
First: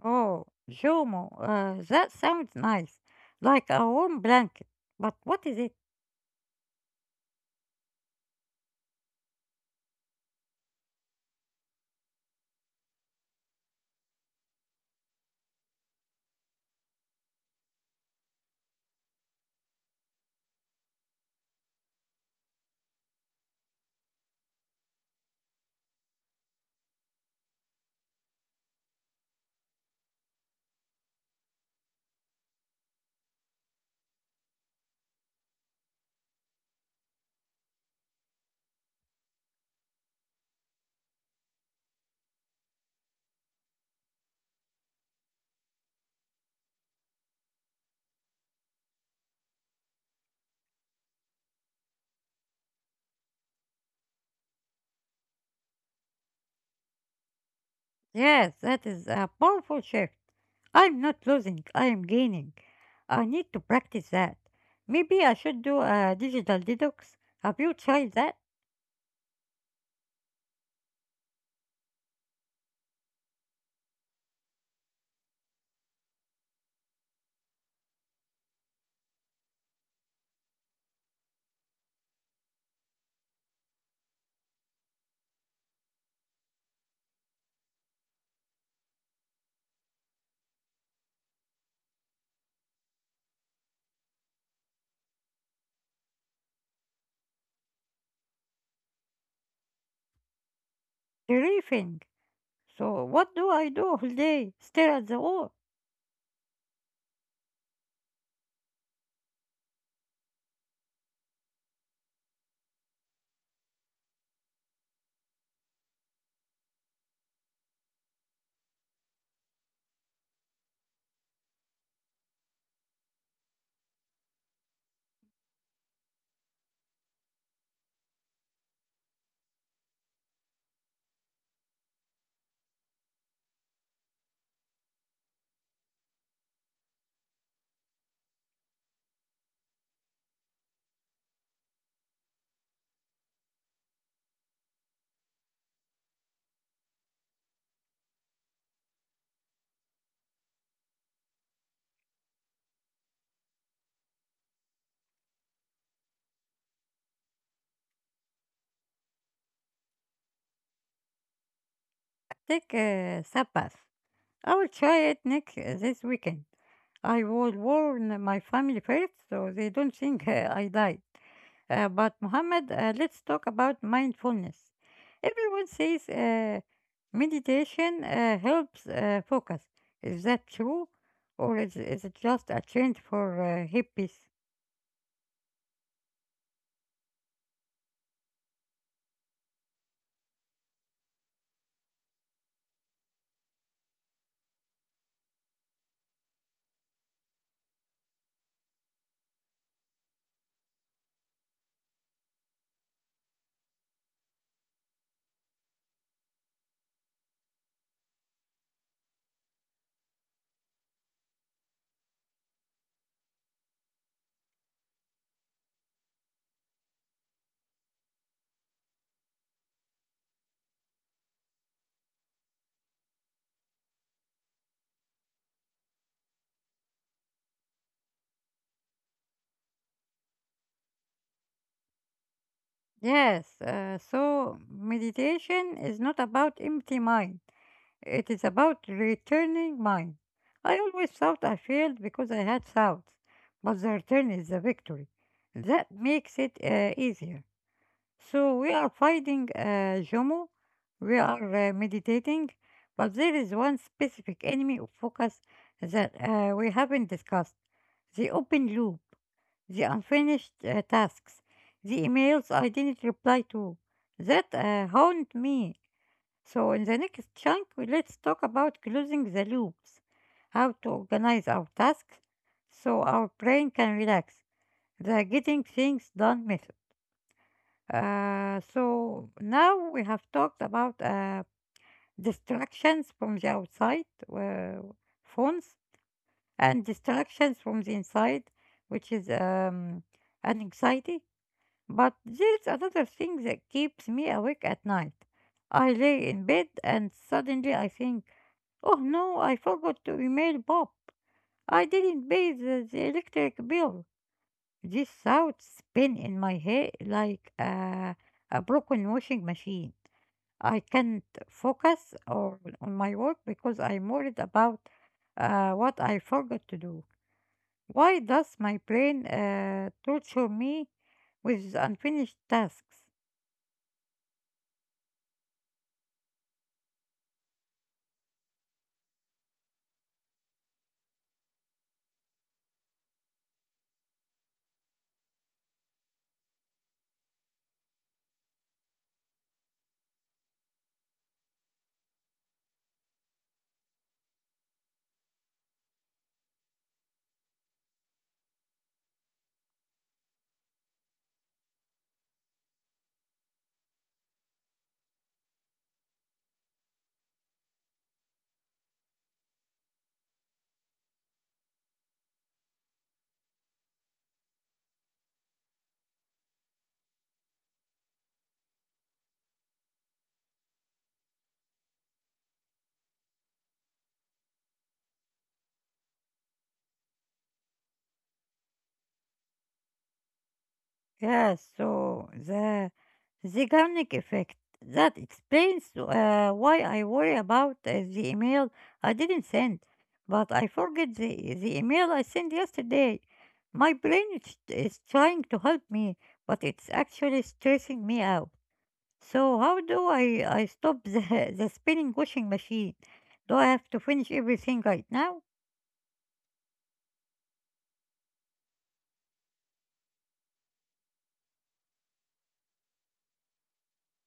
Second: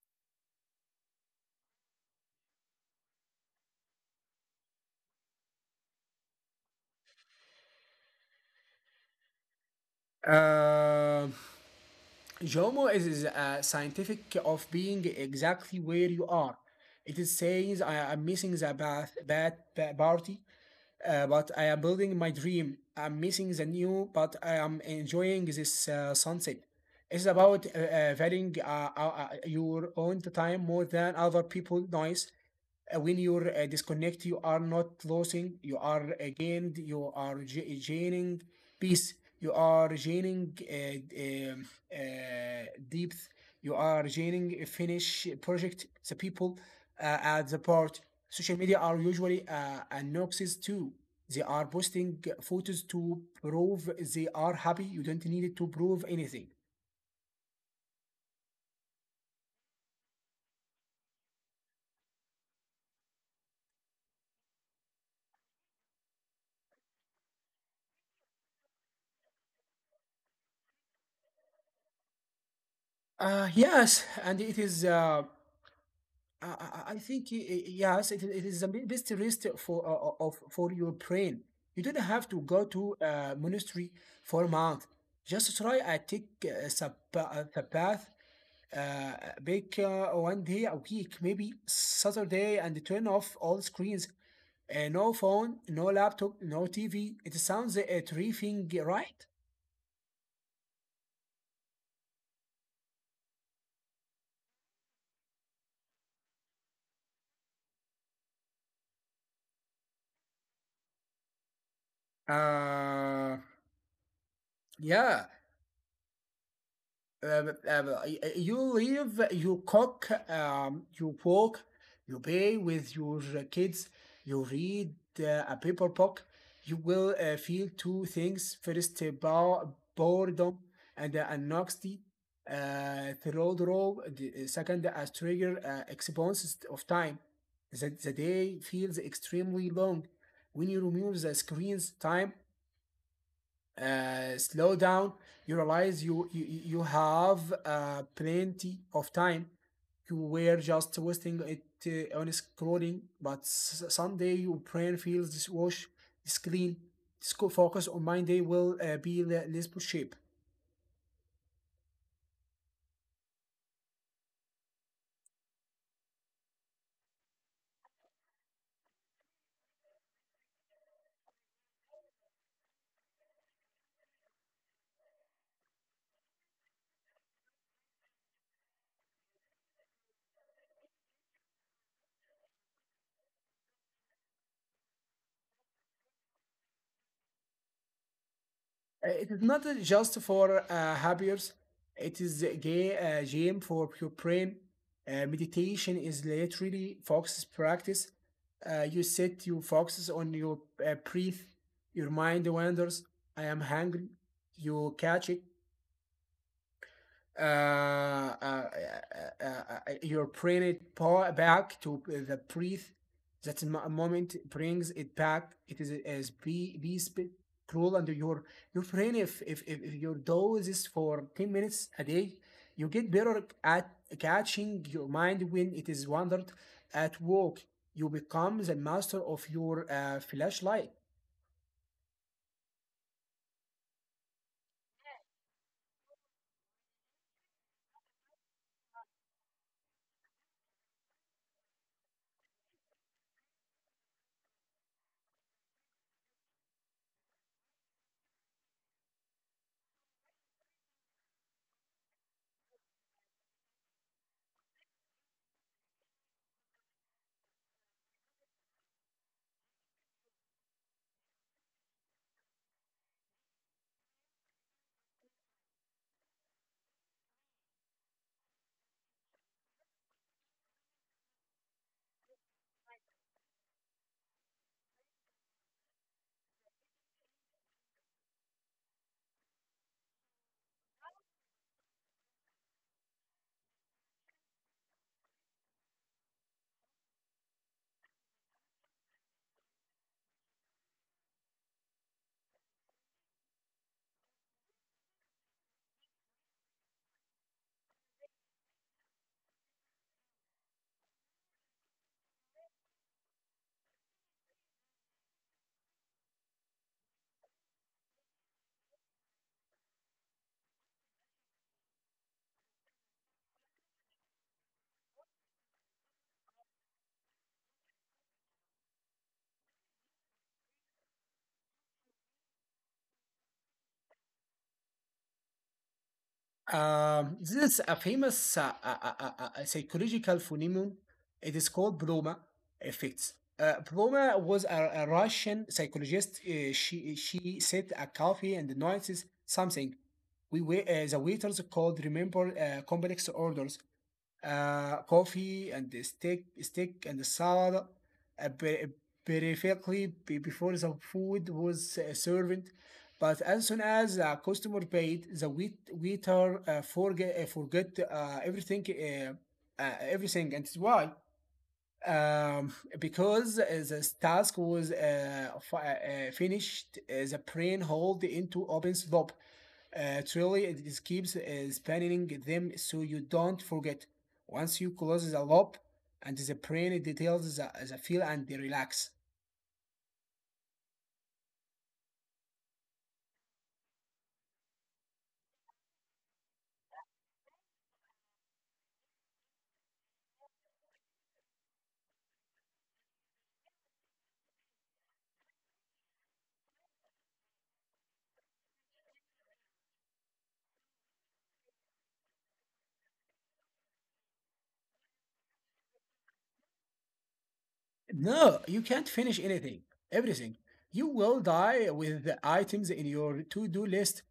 Speaker 1: Oh, Jomo, that sounds nice, like a warm blanket. But what is it?
Speaker 2: Uh, JOMO is scientific of being exactly where you are. It is saying I am missing the bad party, but I am building my dream. I'm missing the new, but I am enjoying this sunset. It's about valuing your own time more than other people's noise. When you're disconnected, you are not losing. You are gained. You are ge- gaining peace. You are gaining depth. You are gaining finish project. The people at the part. Social media are usually a too. They are posting photos to prove they are happy. You don't need to prove anything.
Speaker 1: Yes, that is a powerful shift. I'm not losing, I am gaining. I need to practice that. Maybe I should do a digital detox. Have you tried that?
Speaker 2: Yes, and it is I think yes, it is the best rest for of for your brain. You don't have to go to a monastery for a month. Just try take sabbath, uh, make one day a week, maybe Saturday, and turn off all screens. No phone, no laptop, no TV. It sounds terrific, right?
Speaker 1: Briefing. So what do I do all day? Stare at the wall.
Speaker 2: Uh, yeah. uh, uh, you live, you cook, you walk, you play with your kids, you read a paper book, you will feel two things. First, boredom and anxiety. Third row, the Second, a trigger expanse of time. The day feels extremely long. When you remove the screens, time slow down. You realize you have plenty of time. You were just wasting it on scrolling, but someday your brain feels this wash, this clean, this focus on mind. They will be less shape.
Speaker 1: Take a Sabbath. I will try it next this weekend. I will warn my family first so they don't think I died. But Muhammad, let's talk about mindfulness. Everyone says meditation helps focus. Is that true, or is it just a trend for hippies?
Speaker 2: It is not just for happiers. It is a game for your brain. Meditation is literally focus practice. You sit, you focus on your breath. Your mind wanders. I am hungry. You catch it, uh, uh, uh, your brain power back to the breath. That moment brings it back. It is as be cruel under your brain. If your dose is for 10 minutes a day, you get better at catching your mind when it is wandered at work. You become the master of your flashlight.
Speaker 1: Yes. So meditation is not about empty mind. It is about returning mine. I always thought I failed because I had doubts, but the return is the victory. That makes it easier. So we are fighting Jomo, we are meditating, but there is one specific enemy of focus that we haven't discussed the open loop, the unfinished tasks, the emails I didn't reply to. That haunt me. So, in the next chunk, let's talk about closing the loops, how to organize our tasks so our brain can relax, the getting things done method. So, now we have talked about distractions from the outside, uh, phones, and distractions from the inside, which is an anxiety. But there's another thing that keeps me awake at night. I lay in bed and suddenly I think, oh no, I forgot to email Bob. I didn't pay the electric bill. This thought spin in my head like a broken washing machine. I can't focus on my work because I'm worried about what I forgot to do. Why does my brain torture me with unfinished tasks?
Speaker 2: This is a famous psychological phenomenon. It is called Bloma effects. Bloma was a Russian psychologist. She said a coffee and notices something. We were, the waiters called remember complex orders, coffee and the steak, steak and the salad, uh, per- perfectly before the food was served. But as soon as the customer paid, the waiter forget everything, everything. And it's why, um, because this task was finished, the brain hold into open slope. Truly, it is keeps spanning them so you don't forget. Once you close the loop, and the brain details the feel, and they relax.
Speaker 1: Yeah, so the Zeigarnik effect that explains why I worry about the email I didn't send, but I forget the email I sent yesterday. My brain is trying to help me, but it's actually stressing me out. So how do I stop the <laughs> the spinning washing machine? Do I have to finish everything right now?
Speaker 2: No, you can't finish everything. You will die with the items in your to-do list.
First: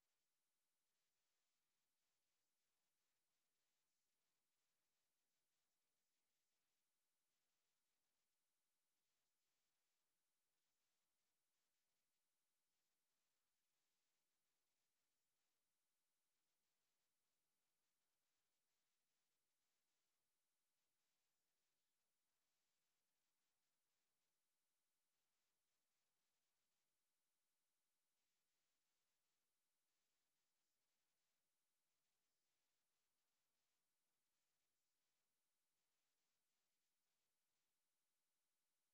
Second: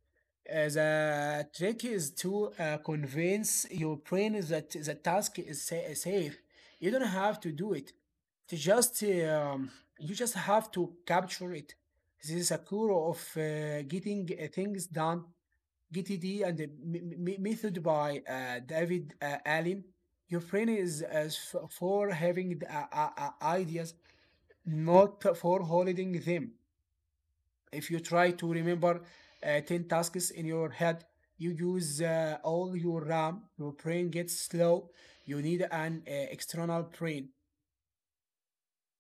Speaker 2: The trick is to convince your brain that the task is safe. You don't have to do it. To just You just have to capture it. This is a core of getting things done. GTD and the method by David Allen. Your brain is as for having the, ideas, not for holding them. If you try to remember 10 tasks in your head, you use all your RAM. Your brain gets slow. You need an external brain.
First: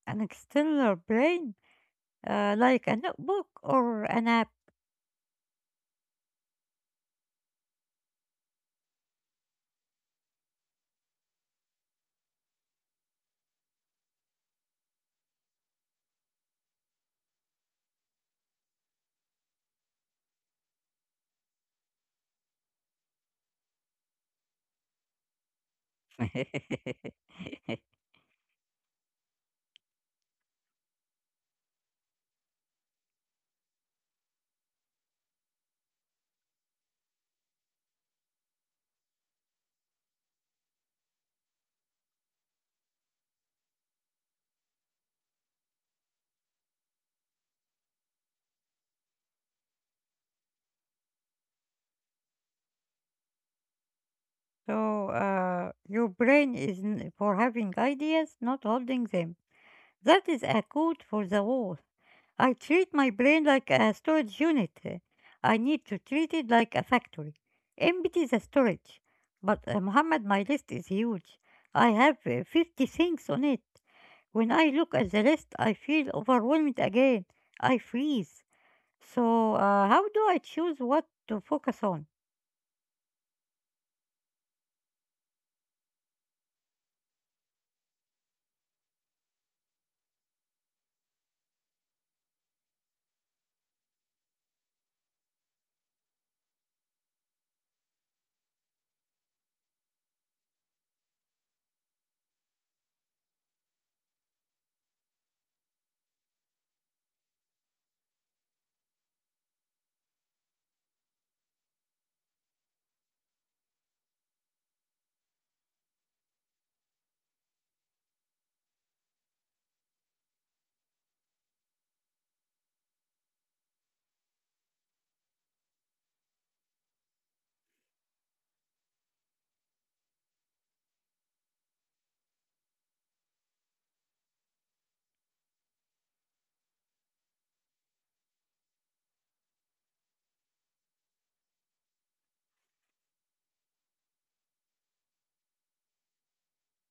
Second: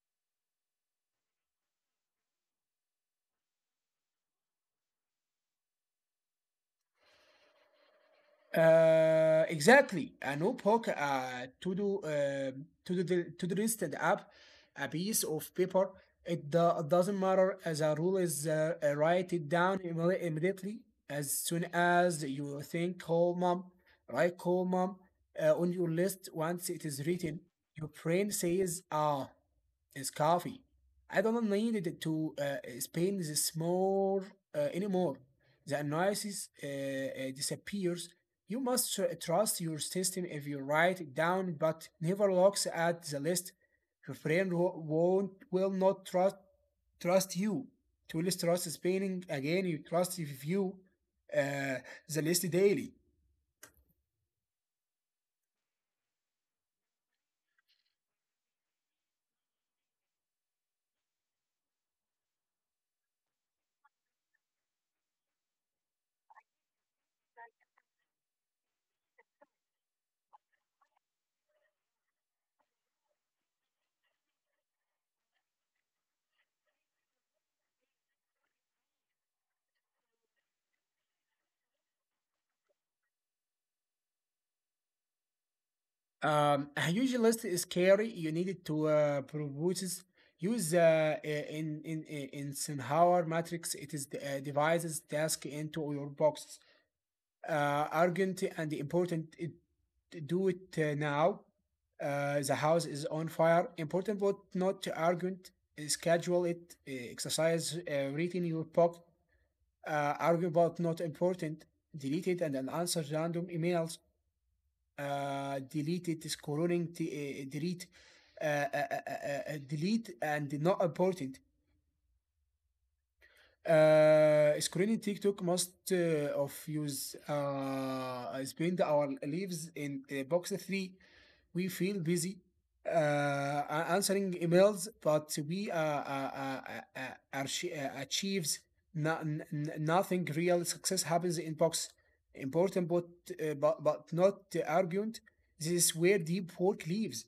Speaker 1: An external brain, like a notebook or an app?
Speaker 2: Exactly. A notebook, the to-do list and app, a piece of paper. It doesn't matter. As a rule is, write it down immediately. As soon as you think call mom, write call mom on your list. Once it is written,
Speaker 1: <laughs>
Speaker 2: your brain says, ah, it's coffee. I don't need it to spend this more, anymore. The analysis disappears. You must trust your system. If you write it down, but never looks at the list, your friend wo- won't will not trust you. To list trust spending again, you trust if you uh, the list daily.
Speaker 1: So, your brain is for having ideas, not holding them. That is a code for the wall. I treat my brain like a storage unit. I need to treat it like a factory. Empty the storage. But, Muhammad, my list is huge. I have 50 things on it. When I look at the list, I feel overwhelmed again. I freeze. So, how do I choose what to focus on?
Speaker 2: A huge list is scary. You needed to propose use in Eisenhower matrix. It is the, divides task into your box. Urgent and important. It, do it now. The house is on fire. Important but not urgent. Schedule it. Exercise. Read in your book. Argue about not important. Delete it, and then answer random emails. Delete it. Scrolling. Delete. Delete and not important. Screening TikTok must of use spend our lives in box three. We feel busy uh, answering emails, but we uh, achieves nothing real. Success happens in box. Important, but but not argument. This is where deep work lives.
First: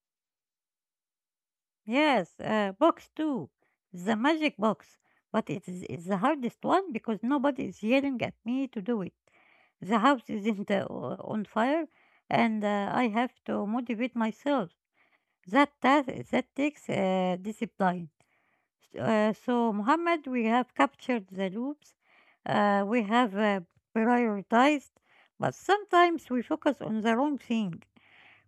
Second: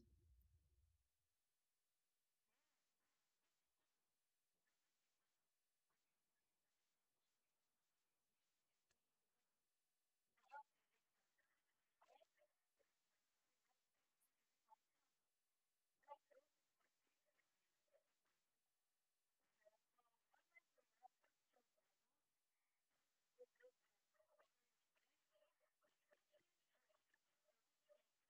Speaker 1: Yes, box two, the magic box. But it's the hardest one because nobody is yelling at me to do it. The house isn't on fire, and I have to motivate myself. That task that takes discipline. So, Muhammad, we have captured the loops. We have prioritized, but sometimes we focus on the wrong thing.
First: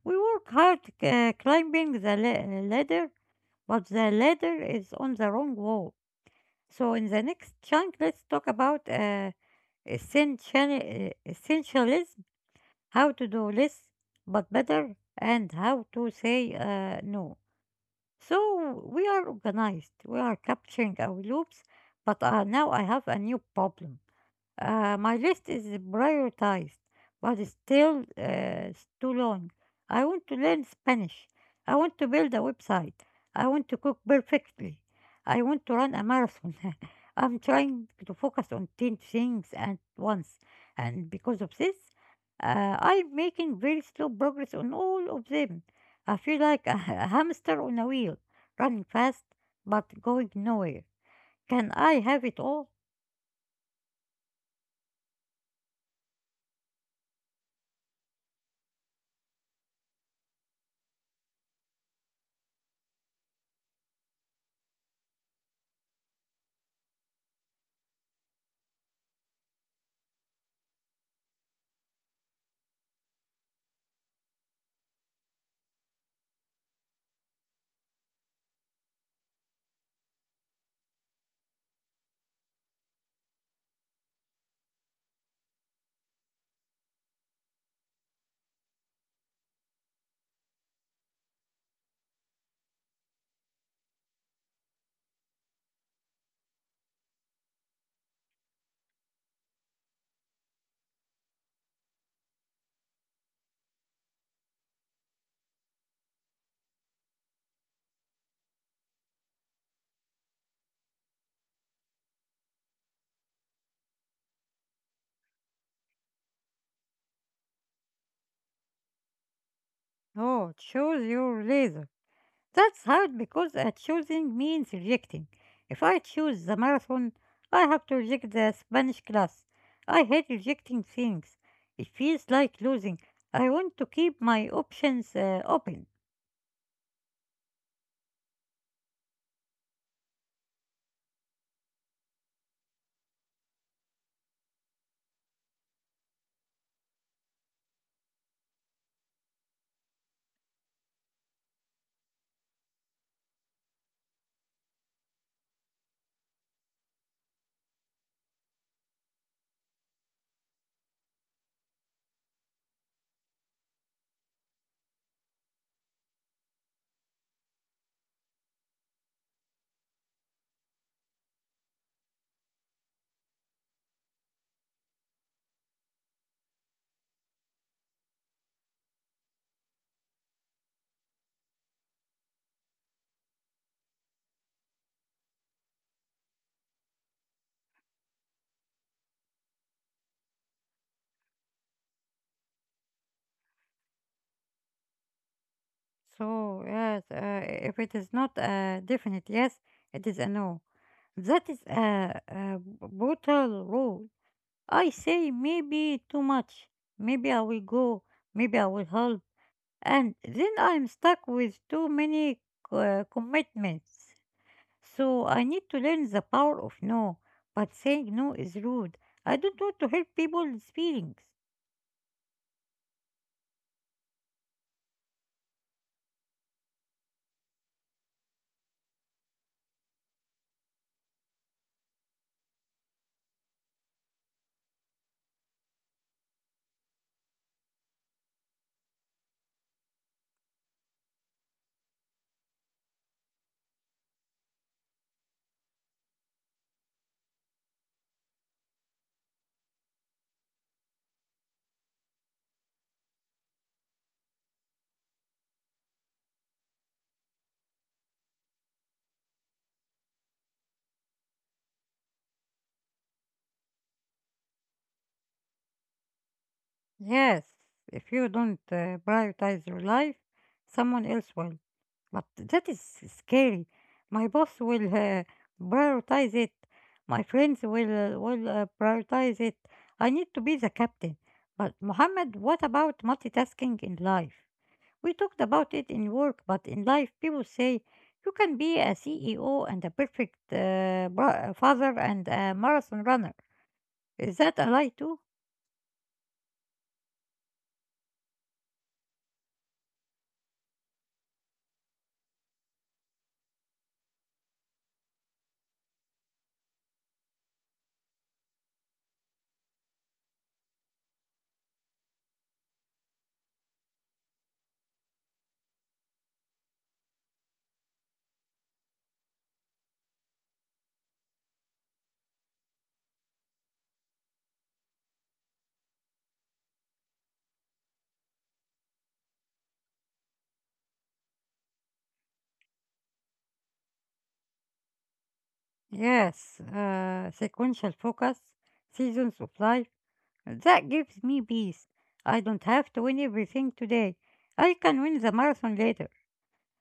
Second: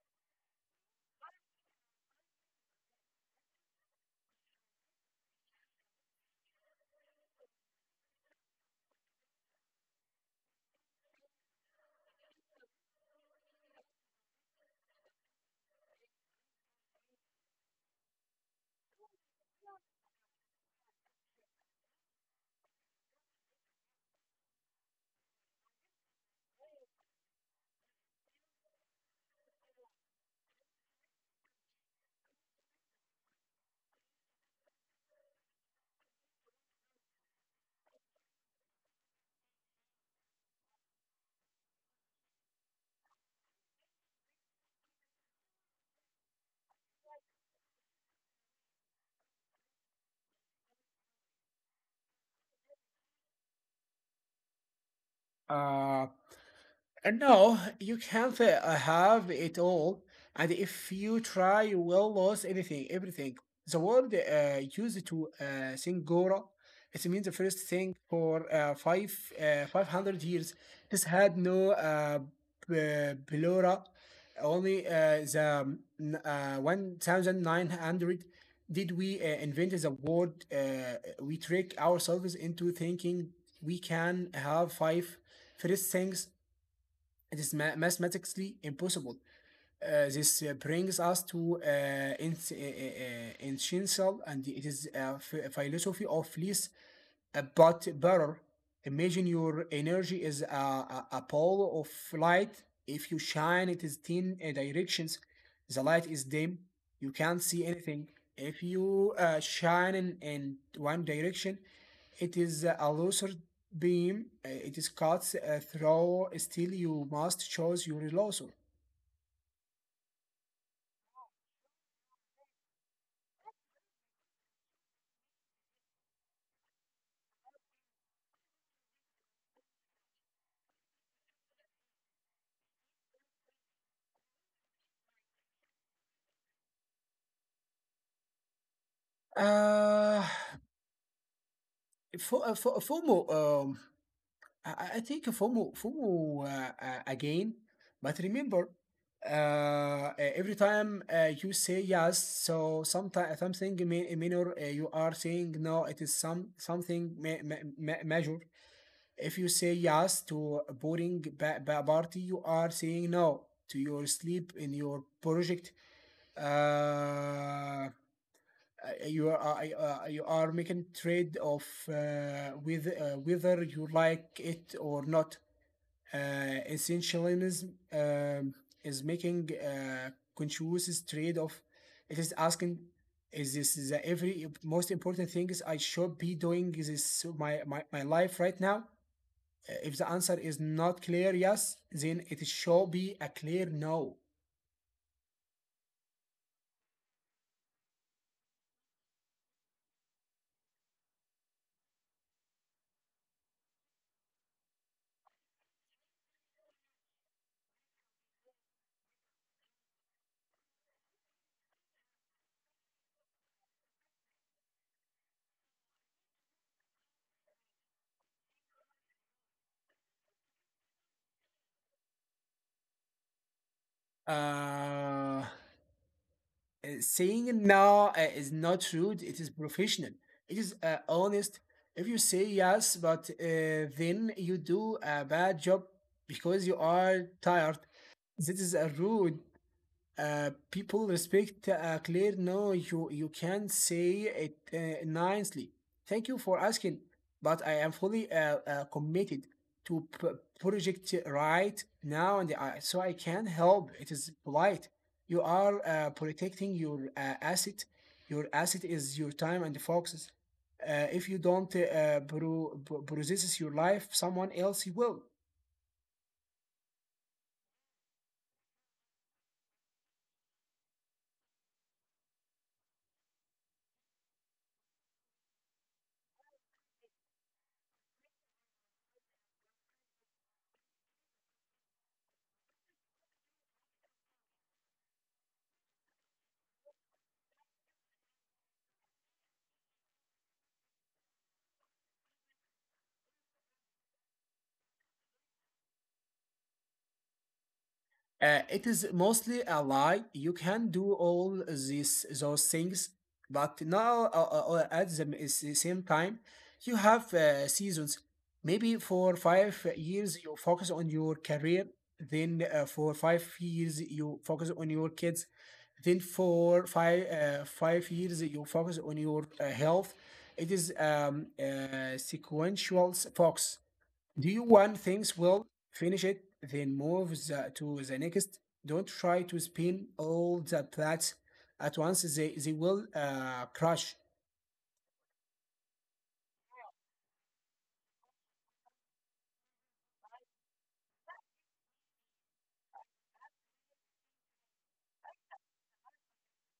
Speaker 1: We work hard climbing the ladder, but the ladder is on the wrong wall. So in the next chunk, let's talk about essentialism, how to do less but better, and how to say no. So we are organized, we are capturing our loops, but now I have a new problem. My list is prioritized, but it's too long. I want to learn Spanish. I want to build a website. I want to cook perfectly. I want to run a marathon. <laughs> I'm trying to focus on 10 things at once. And because of this, I'm making very slow progress on all of them. I feel like a <laughs> a hamster on a wheel, running fast but going nowhere. Can I have it all?
Speaker 2: Uh, No, you can't have it all. And if you try, you will lose everything. The word used to Singora, it means the first thing for five 500 years. This had no p- plura. Only 1900 did we invent the word. We trick ourselves into thinking we can have five first things. It is mathematically impossible. This brings us to essential, and it is a philosophy of least but better. Imagine your energy is a ball of light. If you shine it is 10 directions, the light is dim, you can't see anything. If you shine in one direction, it is a laser beam. It is cuts through. Still, you must choose your laser.
Speaker 1: Oh, choose your laser. That's hard because choosing means rejecting. If I choose the marathon, I have to reject the Spanish class. I hate rejecting things. It feels like losing. I want to keep my options open.
Speaker 2: Uh, FOMO. I think FOMO again, but remember, every time you say yes, so sometimes something minor, you are saying no. It is something major. If you say yes to a boring party, you are saying no to your sleep in your project. Uh, you are making trade of with, whether you like it or not, essentialism is making a conscious trade-off. It is asking, is this the every most important thing is I should be doing this my life right now? If the answer is not clear yes, then it should be a clear no.
Speaker 1: So, yes, if it is not a definite yes, it is a no. That is a brutal rule. I say maybe too much. Maybe I will go. Maybe I will help, and then I'm stuck with too many commitments. So I need to learn the power of no, but saying no is rude. I don't want to hurt people's feelings.
Speaker 2: Uh, Saying no is not rude, it is professional, it is honest. If you say yes, but then you do a bad job because you are tired, this is a rude. People respect Claire. No, you can say it nicely. Thank you for asking, but I am fully committed to project right now, and I, so I can help. It is polite. You are protecting your asset. Your asset is your time and focuses. If you don't process your life, someone else will.
Speaker 1: Yes, if you don't prioritize your life, someone else will. But that is scary. My boss will prioritize it. My friends will prioritize it. I need to be the captain. But Mohammed, what about multitasking in life? We talked about it in work, but in life, people say you can be a CEO and a perfect father and a marathon runner. Is that a lie too?
Speaker 2: It is mostly a lie. You can do all these those things, but now at the is the same time, you have seasons. Maybe for 5 years you focus on your career, then for 5 years you focus on your kids, then for 5 years you focus on your health. It is sequential focus. Do you want things will finish it, then move to the next? Don't try to spin all the plates at once. They will crash.
Speaker 1: Yes, sequential focus, seasons of life. That gives me peace. I don't have to win everything today. I can win the marathon later.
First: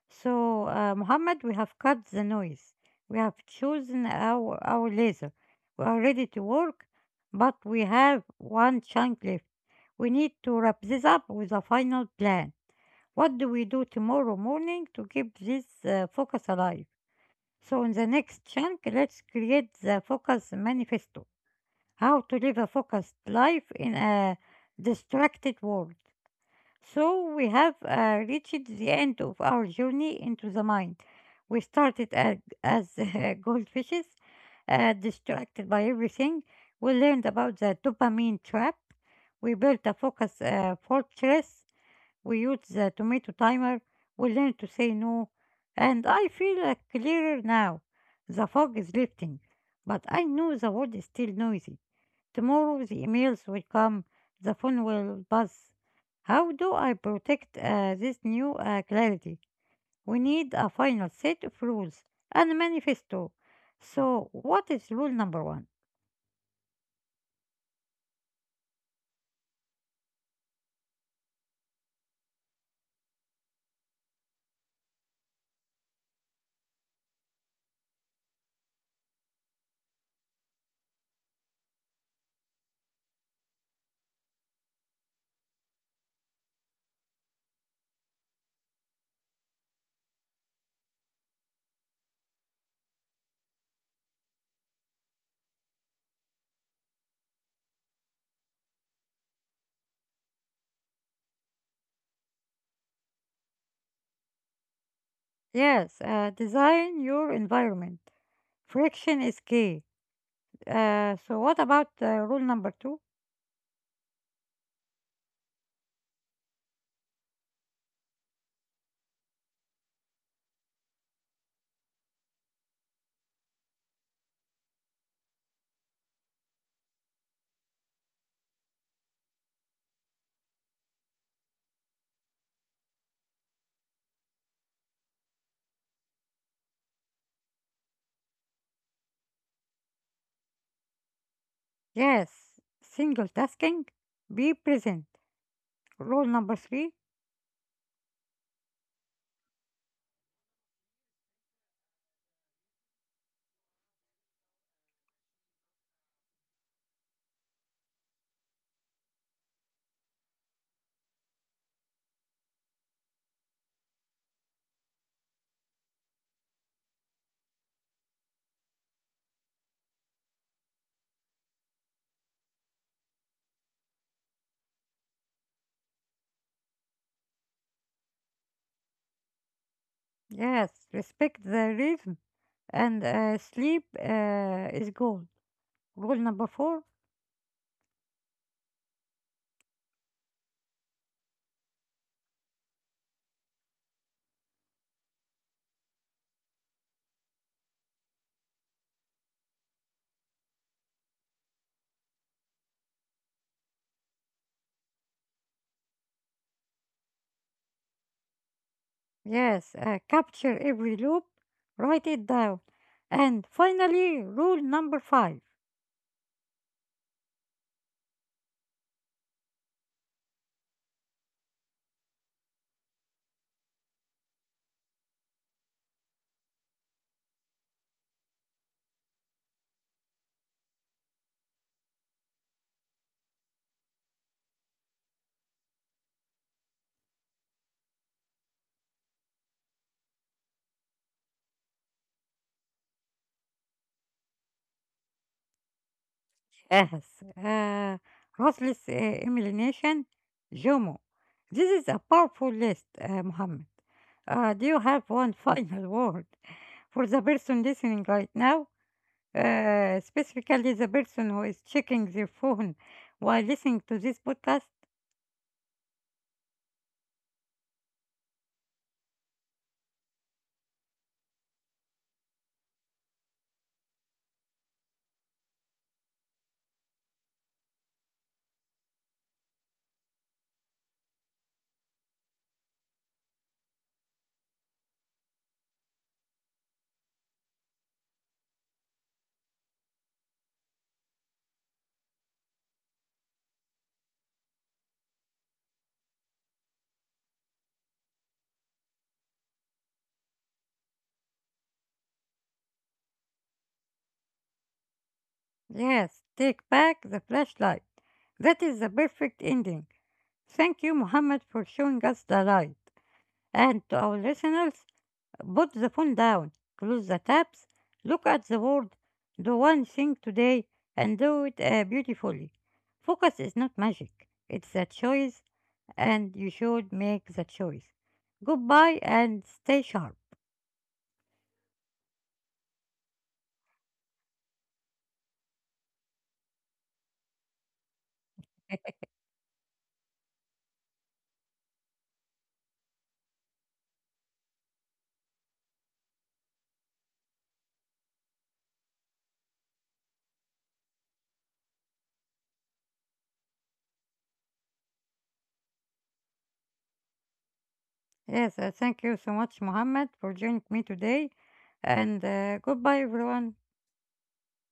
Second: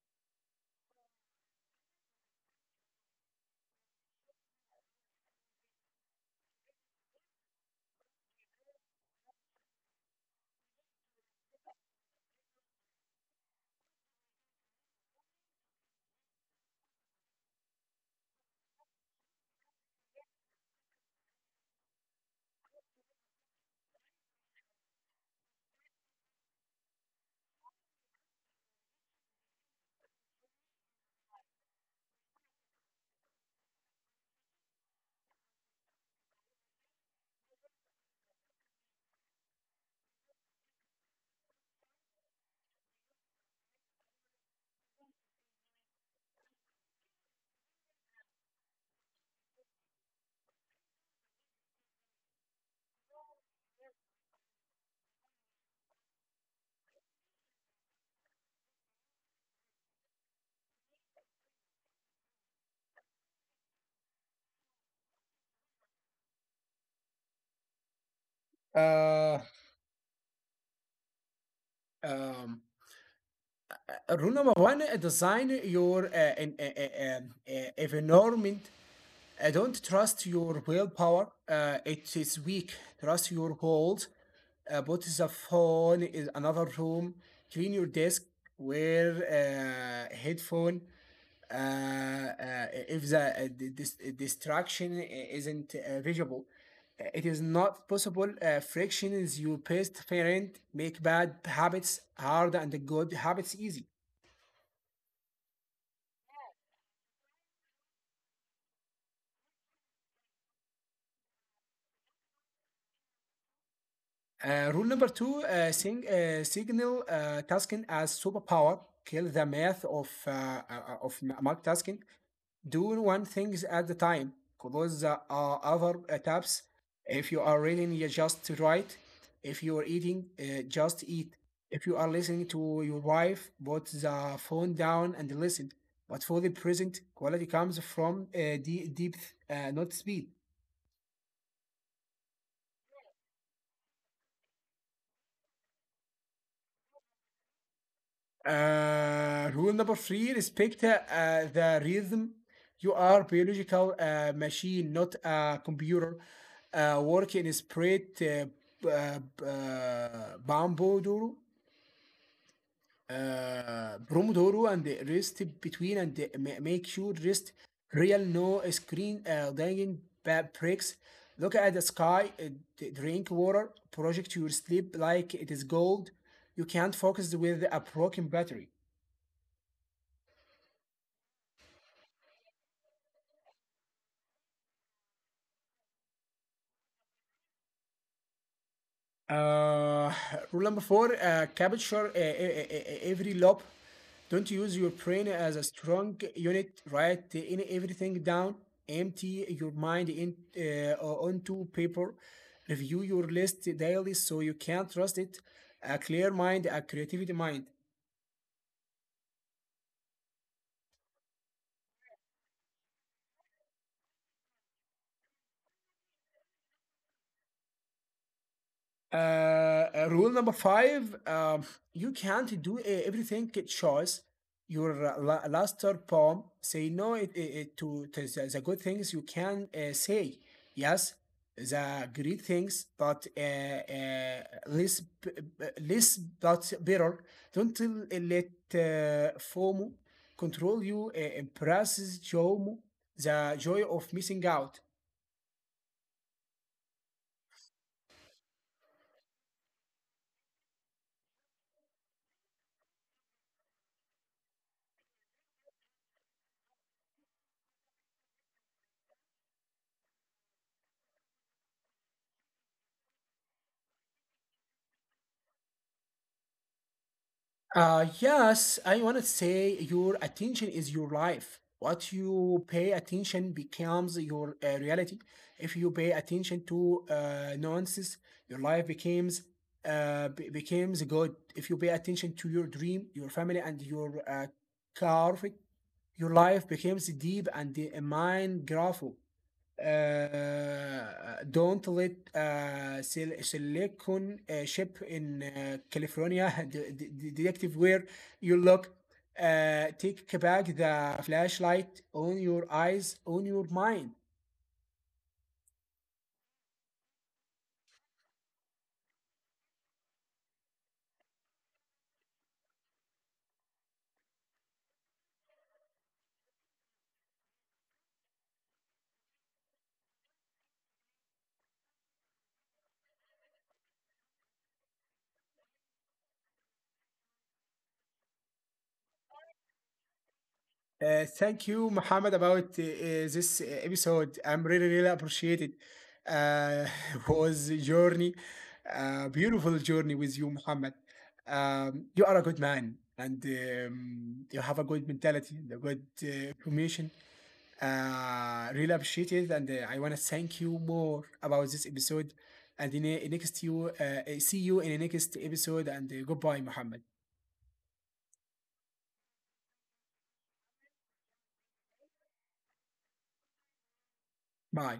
Speaker 1: So, Muhammad, we have cut the noise. We have chosen our laser. We are ready to work, but we have one chunk left. We need to wrap this up with a final plan. What do we do tomorrow morning to keep this focus alive? So, in the next chunk, let's create the focus manifesto. How to live a focused life in a distracted world. So we have reached the end of our journey into the mind. We started as <laughs> goldfishes, distracted by everything. We learned about the dopamine trap. We built a focus fortress. We used the tomato timer. We learned to say no. And I feel clearer now. The fog is lifting, but I know the world is still noisy. Tomorrow the emails will come, the phone will buzz. How do I protect this new clarity? We need a final set of rules and a manifesto. So, what is rule number one?
Speaker 2: Uh, um, Rule number one: design your en- uh, uh, um, uh, environment. Don't trust your willpower. It is weak. Trust your goals. Put the phone in another room. Clean your desk. Wear headphone uh, if the distraction isn't visible. It is not possible. Frictions you past parent make bad habits hard and good habits easy.
Speaker 1: Yes, design your environment. Friction is key. So, what about rule number two?
Speaker 2: Rule number two: signal tasking as superpower. Kill the myth of multitasking. Do one things at the time. Close the other tabs. If you are reading, you just write. If you are eating, just eat. If you are listening to your wife, put the phone down and listen. But for the present, quality comes from depth, not speed.
Speaker 1: Yes, single tasking. Be present. Rule number three.
Speaker 2: Rule number three: respect the rhythm. You are biological machine, not a computer. Work in spread Pomodoro, Pomodoro, and rest between, and make sure rest real, no screen dangling bad breaks. Look at the sky, drink water, project your sleep like it is gold. You can't focus with a broken battery.
Speaker 1: Yes, respect the rhythm and sleep is gold. Rule number four,
Speaker 2: Uh, Rule number four: capture every loop. Don't use your brain as a strong unit. Write in everything down. Empty your mind in onto paper. Review your list daily so you can trust it. A clear mind, a creativity mind.
Speaker 1: yes, capture every loop, write it down. And finally, rule number five,
Speaker 2: Rule number five: you can't do everything at choice. Your last third poem say no it to the good things. You can say yes the great things, but less but better. Don't let FOMO control you. Impresses show the joy of missing out.
Speaker 1: yes, uh, ruthless elimination, JOMO. This is a powerful list, Mohammed. Do you have one <laughs> final word for the person listening right now? Specifically, the person who is checking their phone while listening to this podcast?
Speaker 2: Yes, I want to say your attention is your life. What you pay attention becomes your reality. If you pay attention to nuances, your life becomes becomes good. If you pay attention to your dream, your family, and your car, your life becomes deep and mind graphic. Don't let silicon ship in California <laughs> detective where you look. Take back the flashlight on your eyes, on your mind.
Speaker 1: Yes, take back the flashlight. That is the perfect ending. Thank you, Mohammed, for showing us the light. And to our listeners, put the phone down, close the tabs, look at the world, do one thing today, and do it beautifully. Focus is not magic, it's a choice, and you should make the choice. Goodbye and stay sharp.
Speaker 2: Thank you, Muhammad, about this episode. I'm really appreciate it. Uh, <laughs> was a journey, beautiful journey with you, Muhammad. You are a good man, and you have a good mentality, and a good information. Really appreciate it, and I want to thank you more about this episode. And next see you in the next episode. And goodbye, Muhammad.
Speaker 1: Yes, thank you so much, Mohammed, for joining me today. And goodbye, everyone.
Speaker 2: Bye.